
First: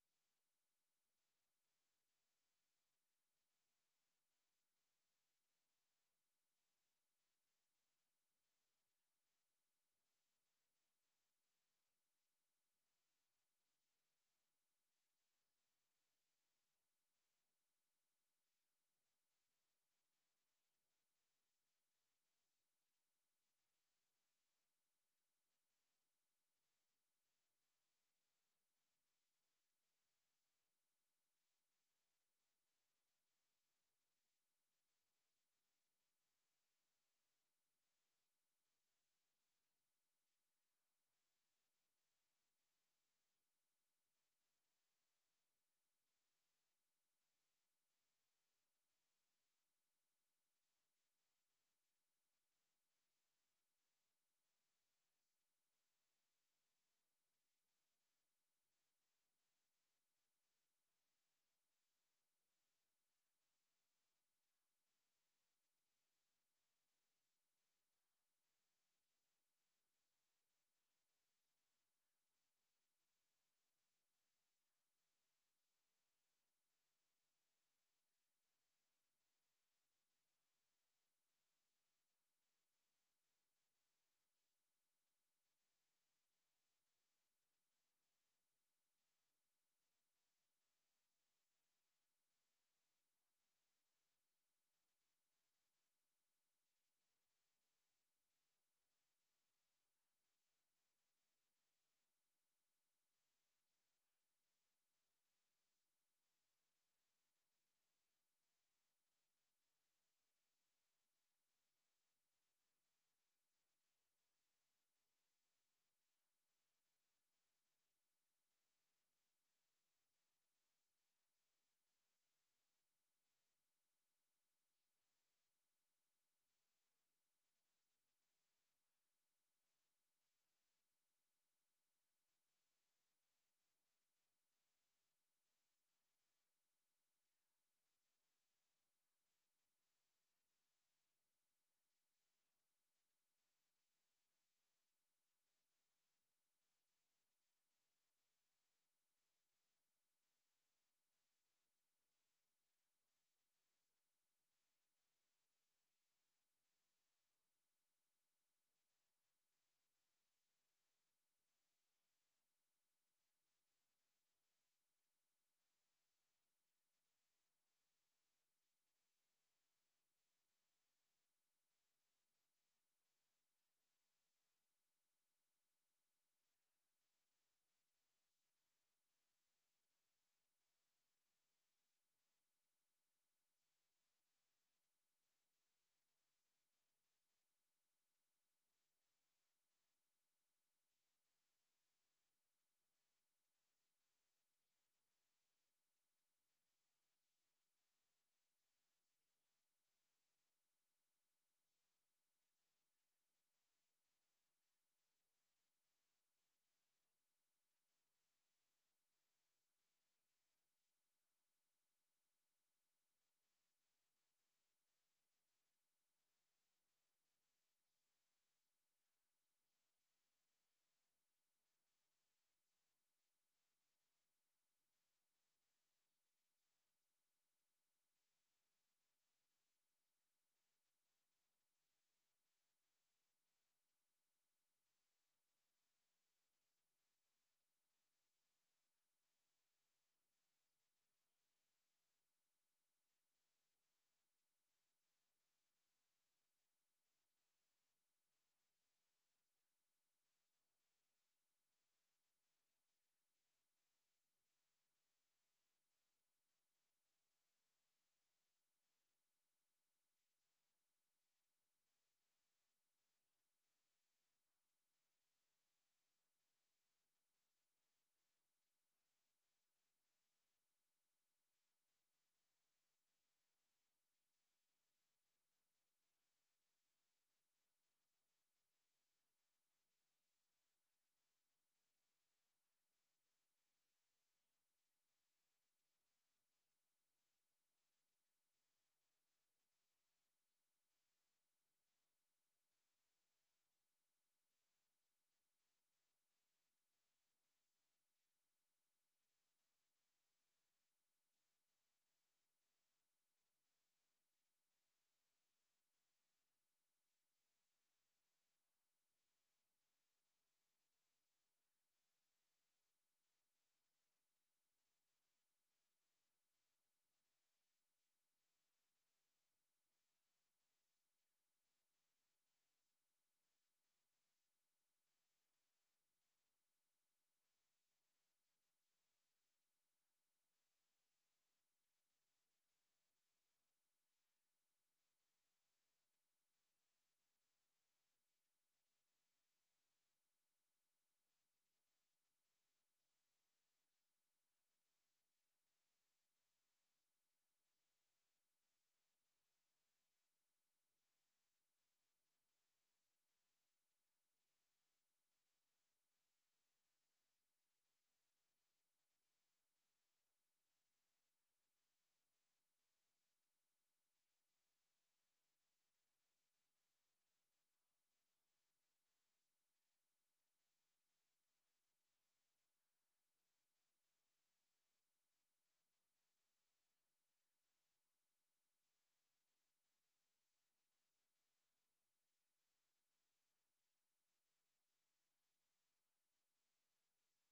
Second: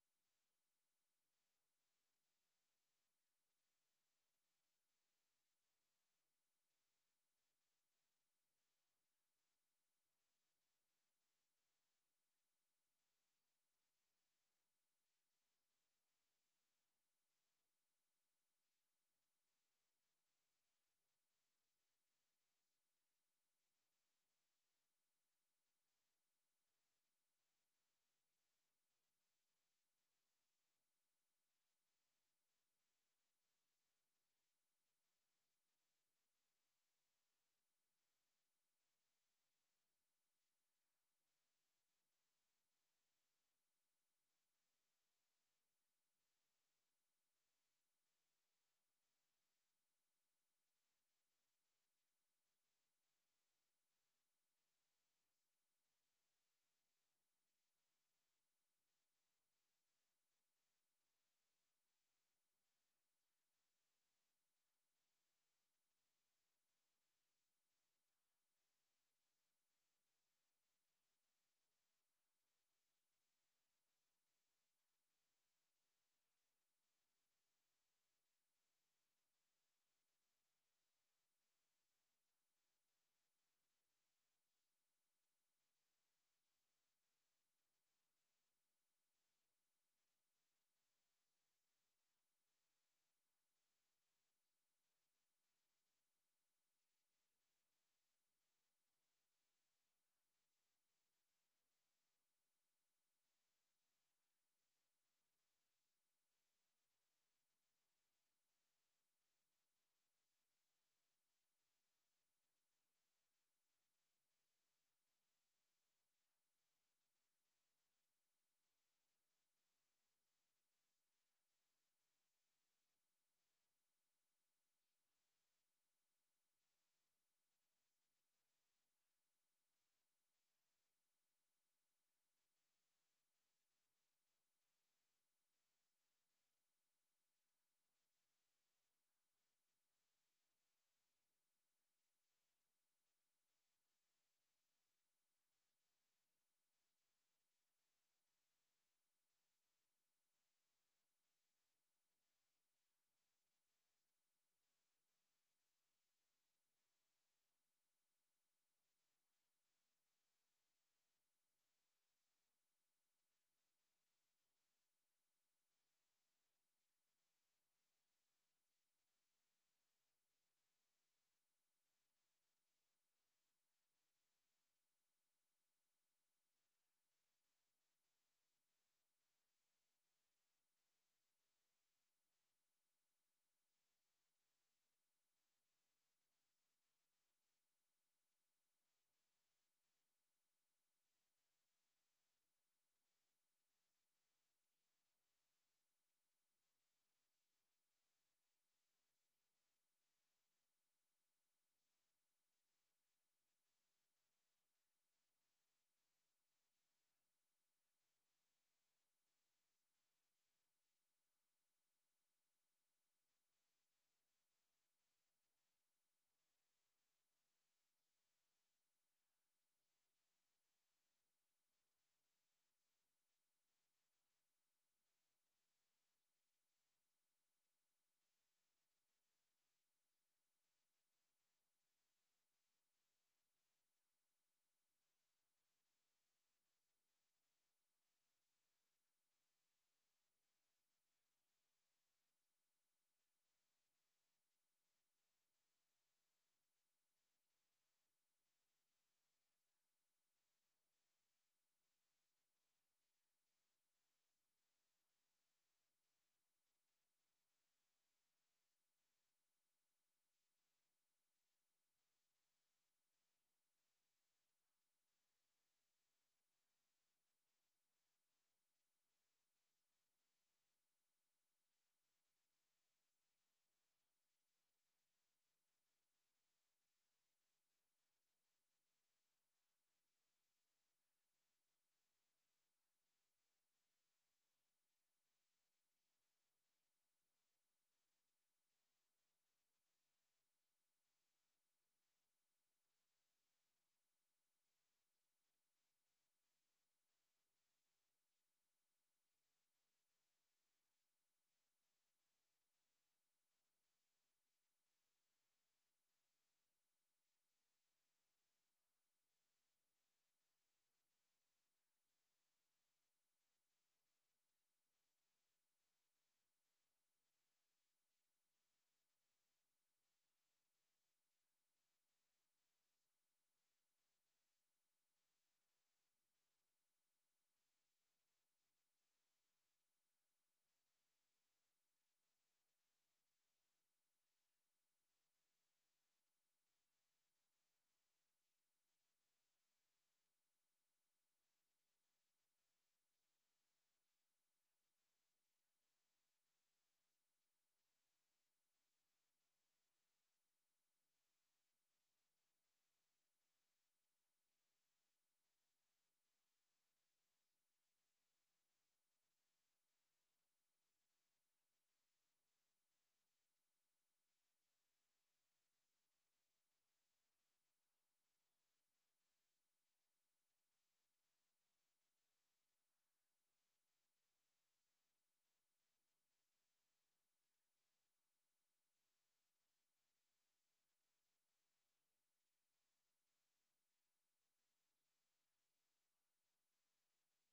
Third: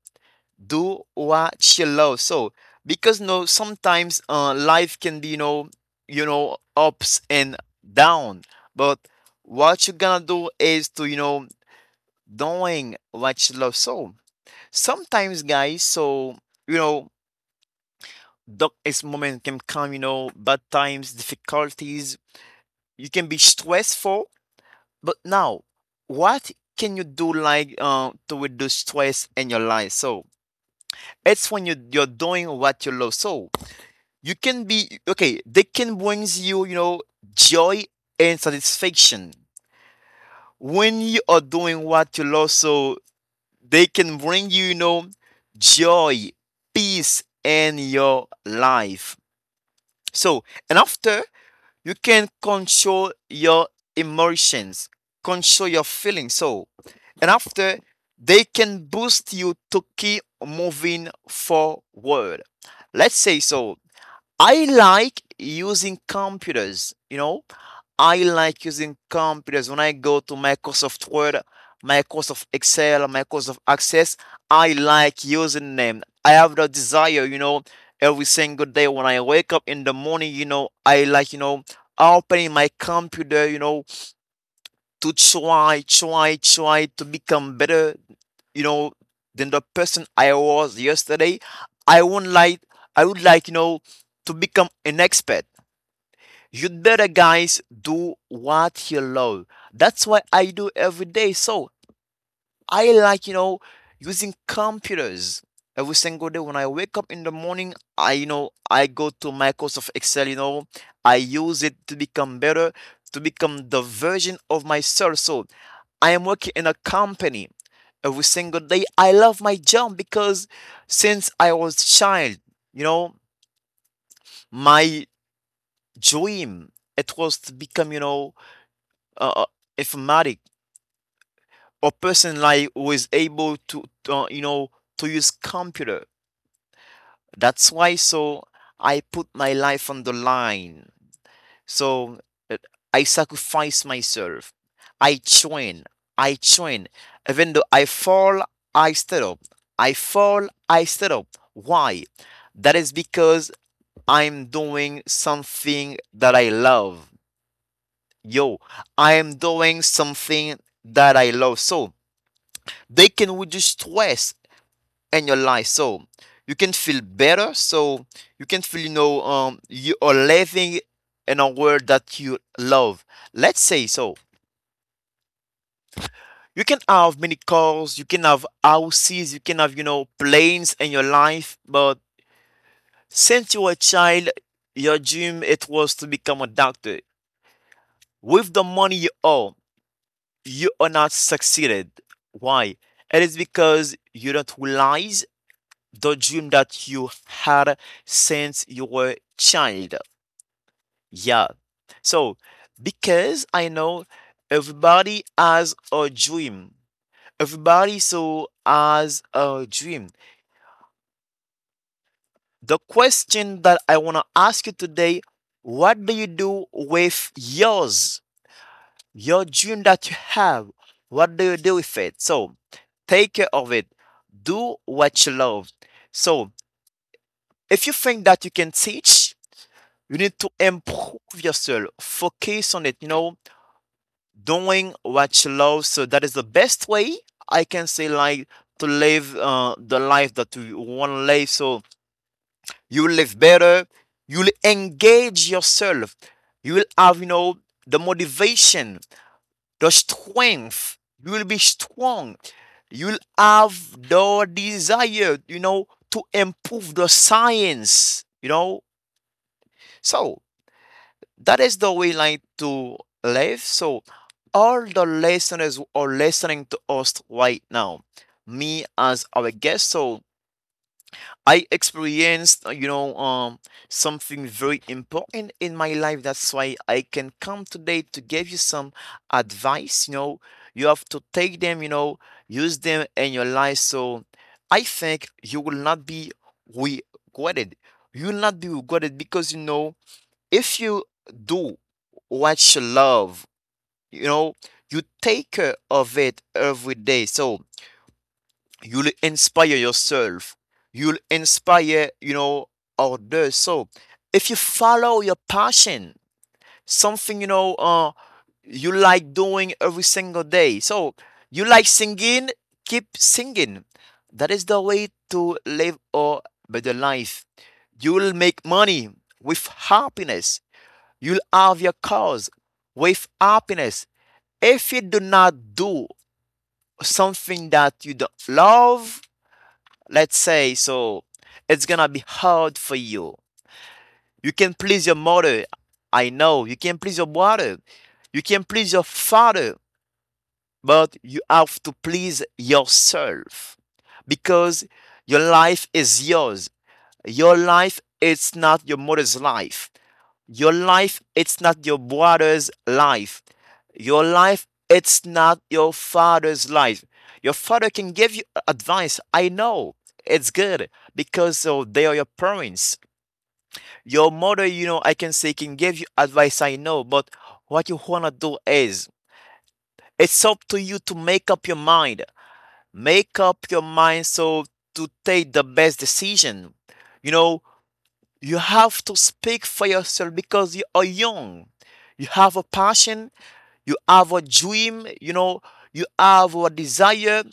do what you love. So, because no, sometimes life can be, you know, ups and down. But what you're gonna do is to, you know, doing what you love. So sometimes, guys, so you know, darkest moment can come. You know, bad times, difficulties. You can be stressful. But now, what can you do like to reduce stress in your life? So it's when you, you're doing what you love. So you can be okay. They can brings you, you know, joy and satisfaction when you are doing what you love. So they can bring you, you know, joy, peace in your life. So and after you can control your emotions, control your feelings. So and after they can boost you to keep moving forward. Let's say, so I like using computers, you know. I like using computers. When I go to Microsoft Word, Microsoft Excel, Microsoft Access, I like using them. I have the desire, you know, every single day when I wake up in the morning, you know, I like, you know, opening my computer, you know, to try to become better, you know, than the person I was yesterday. I wouldn't like, I would like, you know, to become an expert. You'd better, guys, do what you love. That's what I do every day. So I like, you know, using computers every single day. When I wake up in the morning, I, you know, I go to Microsoft Excel, you know, I use it to become better, to become the version of myself. So I am working in a company every single day. I love my job because since I was child, you know, my dream it was to become, you know, uh, uh, informatic, a person like who is able to, you know, to use computer. That's why so I put my life on the line. So, uh, I sacrifice myself. i train I train, even though I fall, I stand up, I fall, I stand up. Why? That is because I'm doing something that I love. Yo, I am doing something that I love. So they can reduce stress in your life. So you can feel better. So you can feel, you know, you are living in a world that you love. Let's say, so you can have many cars, you can have houses, you can have, you know, planes in your life, but since you were a child, your dream it was to become a doctor. With the money you owe, you are not succeeded. Why? It is because you don't realize the dream that you had since you were child. Yeah. So because I know everybody has a dream. Everybody so has a dream. The question that I want to ask you today, what do you do with yours? Your dream that you have. What do you do with it? So take care of it. Do what you love. So if you think that you can teach, you need to improve yourself. Focus on it, you know, doing what you love. So that is the best way I can say, like, to live the life that you want to live. So you will live better. You will engage yourself. You will have, you know, the motivation, the strength. You will be strong. You will have the desire, you know, to improve the science, you know. So that is the way like to live. So all the listeners who are listening to us right now, me as our guest. So I experienced, you know, something very important in my life. That's why I can come today to give you some advice. You know, you have to take them, you know, use them in your life. So I think you will not be regretted. You will not be regretted because you know if you do what you love, you know, you take care of it every day. So you'll inspire yourself. You'll inspire, you know, others. So if you follow your passion, something, you know, you like doing every single day. So you like singing, keep singing. That is the way to live a better life. You'll make money with happiness. You'll have your cause with happiness. If you do not do something that you don't love, let's say, so it's gonna be hard for you. You can please your mother, I know. You can please your brother, you can please your father, but you have to please yourself because your life is yours. Your life is not your mother's life. Your life, it's not your brother's life. Your life, it's not your father's life. Your father can give you advice. I know it's good because they are your parents. Your mother, you know, I can say can give you advice. I know, but what you wanna do is it's up to you to make up your mind. Make up your mind so to take the best decision. You know, you have to speak for yourself because you are young. You have a passion, you have a dream, you know, you have a desire.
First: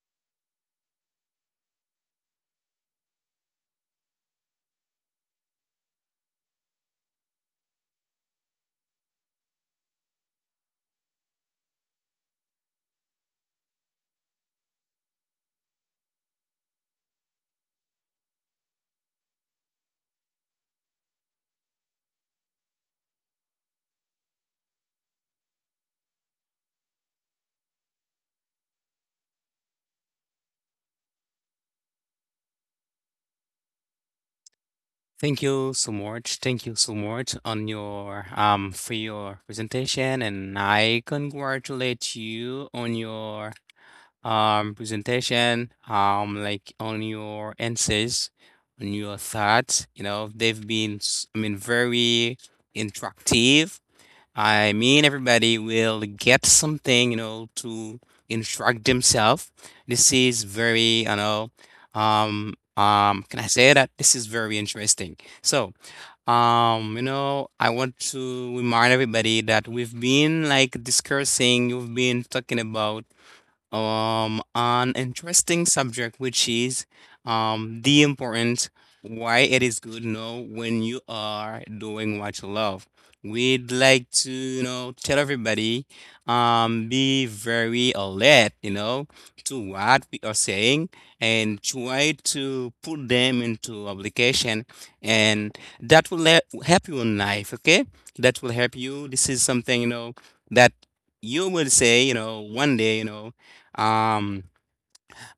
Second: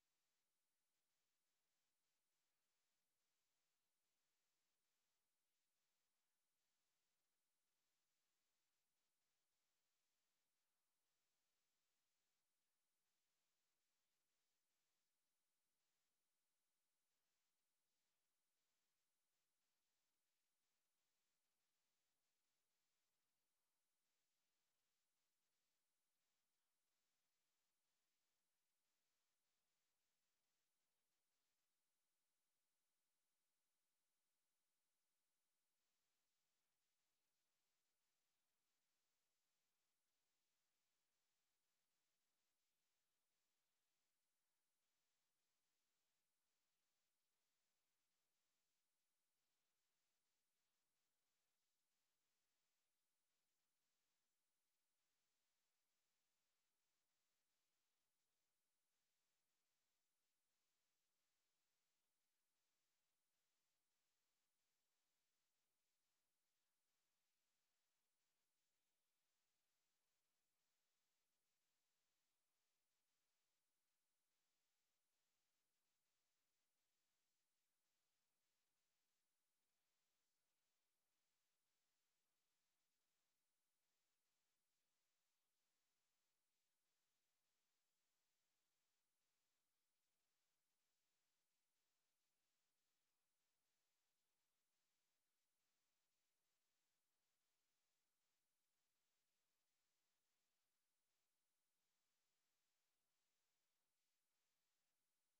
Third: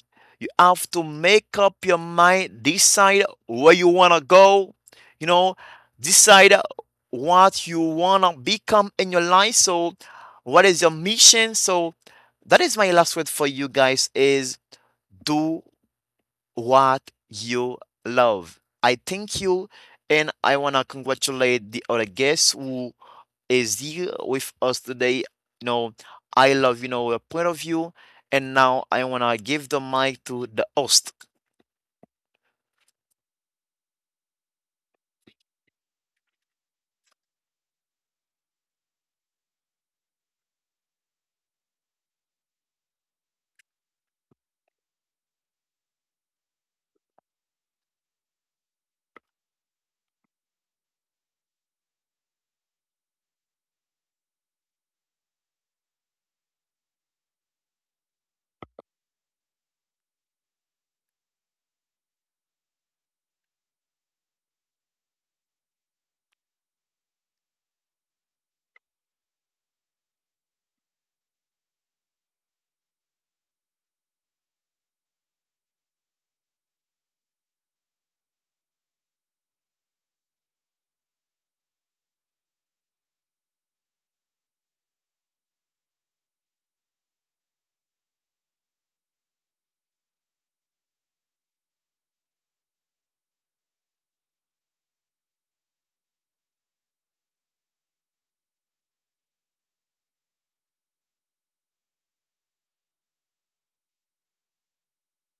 You have to make up your mind, decide where you want to go, you know, decide what you want to become in your life. So, what is your mission? So, that is my last word for you guys is do what you love. I thank you and I want to congratulate the other guest who is here with us today. You know, I love, you know, your point of view. And now I want to give the mic to the host.
Thank you so much. Thank you so much on your for your presentation, and I congratulate you on your presentation, like on your answers, on your thoughts. You know, they've been I mean very interactive. I mean, everybody will get something, to instruct themselves. This is very. Can I say that? This is very interesting. So, I want to remind everybody that we've been like discussing, you've been talking about an interesting subject which is the importance why it is good to know when you are doing what you love. We'd like to tell everybody be very alert, to what we are saying, and try to put them into application, and that will help you in life, okay? That will help you. This is something that you will say, one day, um,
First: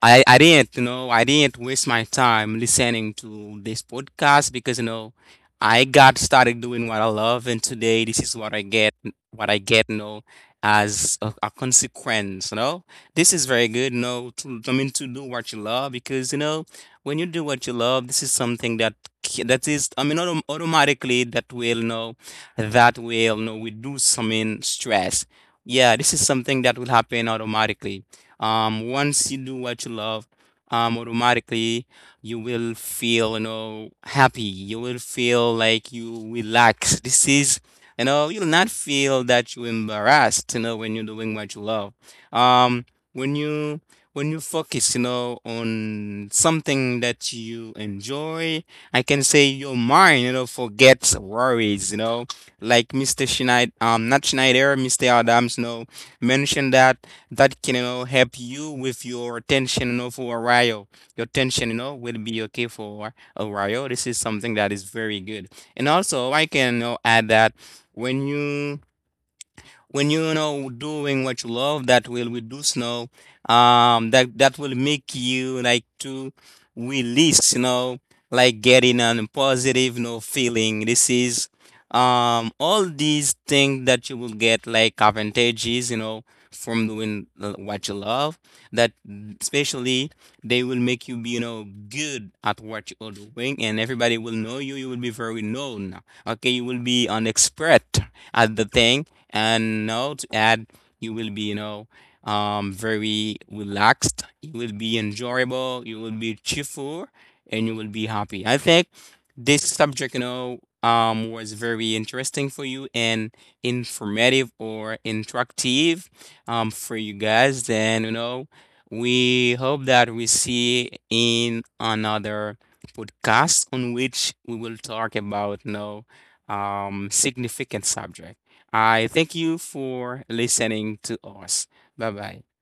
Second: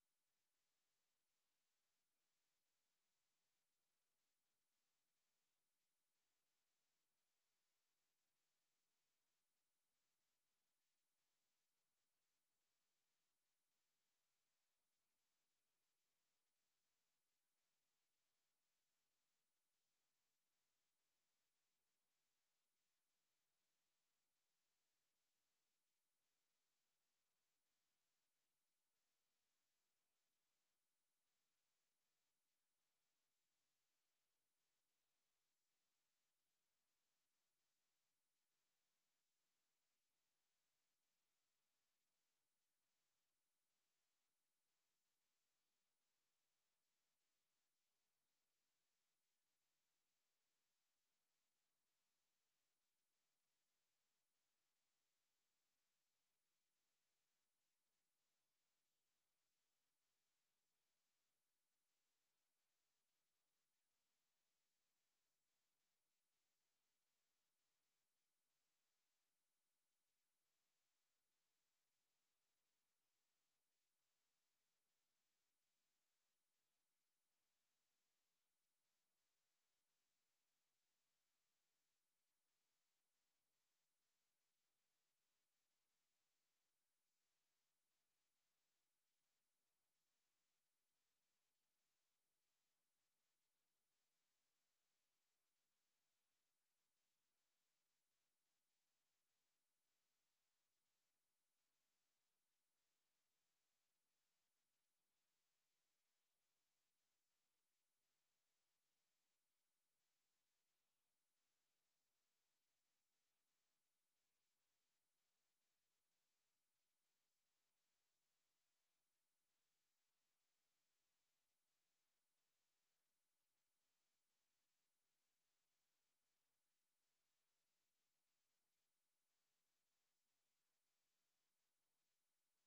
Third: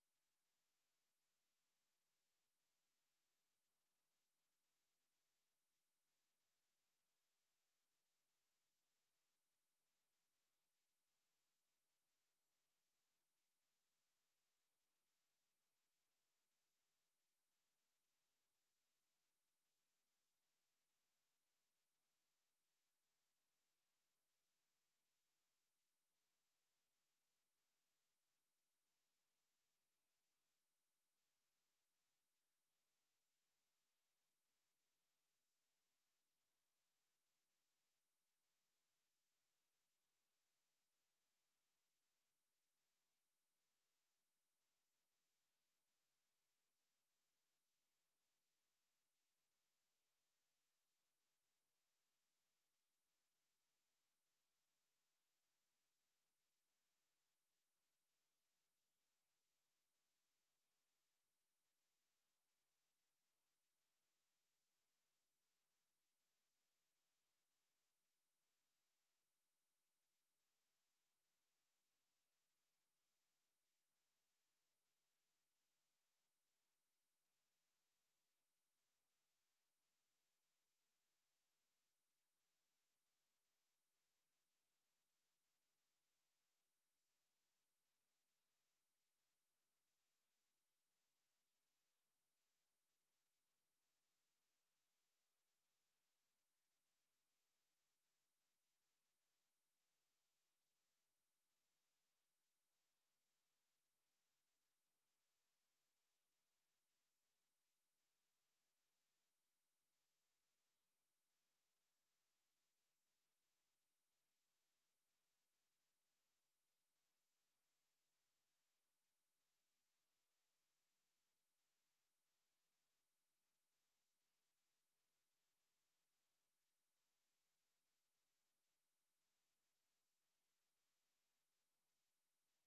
I didn't waste my time listening to this podcast because, I got started doing what I love, and today this is what I get, what I get, you know, as a consequence. This is very good, I mean, to do what you love, because when you do what you love, this is something that is, I mean, automatically that will, you know, that will, you know, reduce, I mean, stress. Yeah, this is something that will happen automatically. Once you do what you love, automatically you will feel, happy. You will feel like you relax. This is, you know, you'll not feel that you're embarrassed, when you're doing what you love. Um, when you focus, on something that you enjoy, I can say your mind, forgets worries, like Mr. Schneider, not Schneider, Mr. Adams, mentioned that can, help you with your tension, for a while. Your tension, will be okay for a while. This is something that is very good, and also I can, add that when you know doing what you love, that will reduce, that will make you like to release, like getting a positive, feeling. This is all these things that you will get like advantages, from doing what you love, that especially they will make you be, good at what you are doing, and everybody will know you. You will be very known, okay? You will be an expert at the thing. And now to add, you will be, very relaxed. You will be enjoyable, you will be cheerful, and you will be happy. I think this subject was very interesting for you, and informative or interactive, for you guys. Then we hope that we see in another podcast, on which we will talk about significant subject. I thank you for listening to us. Bye bye.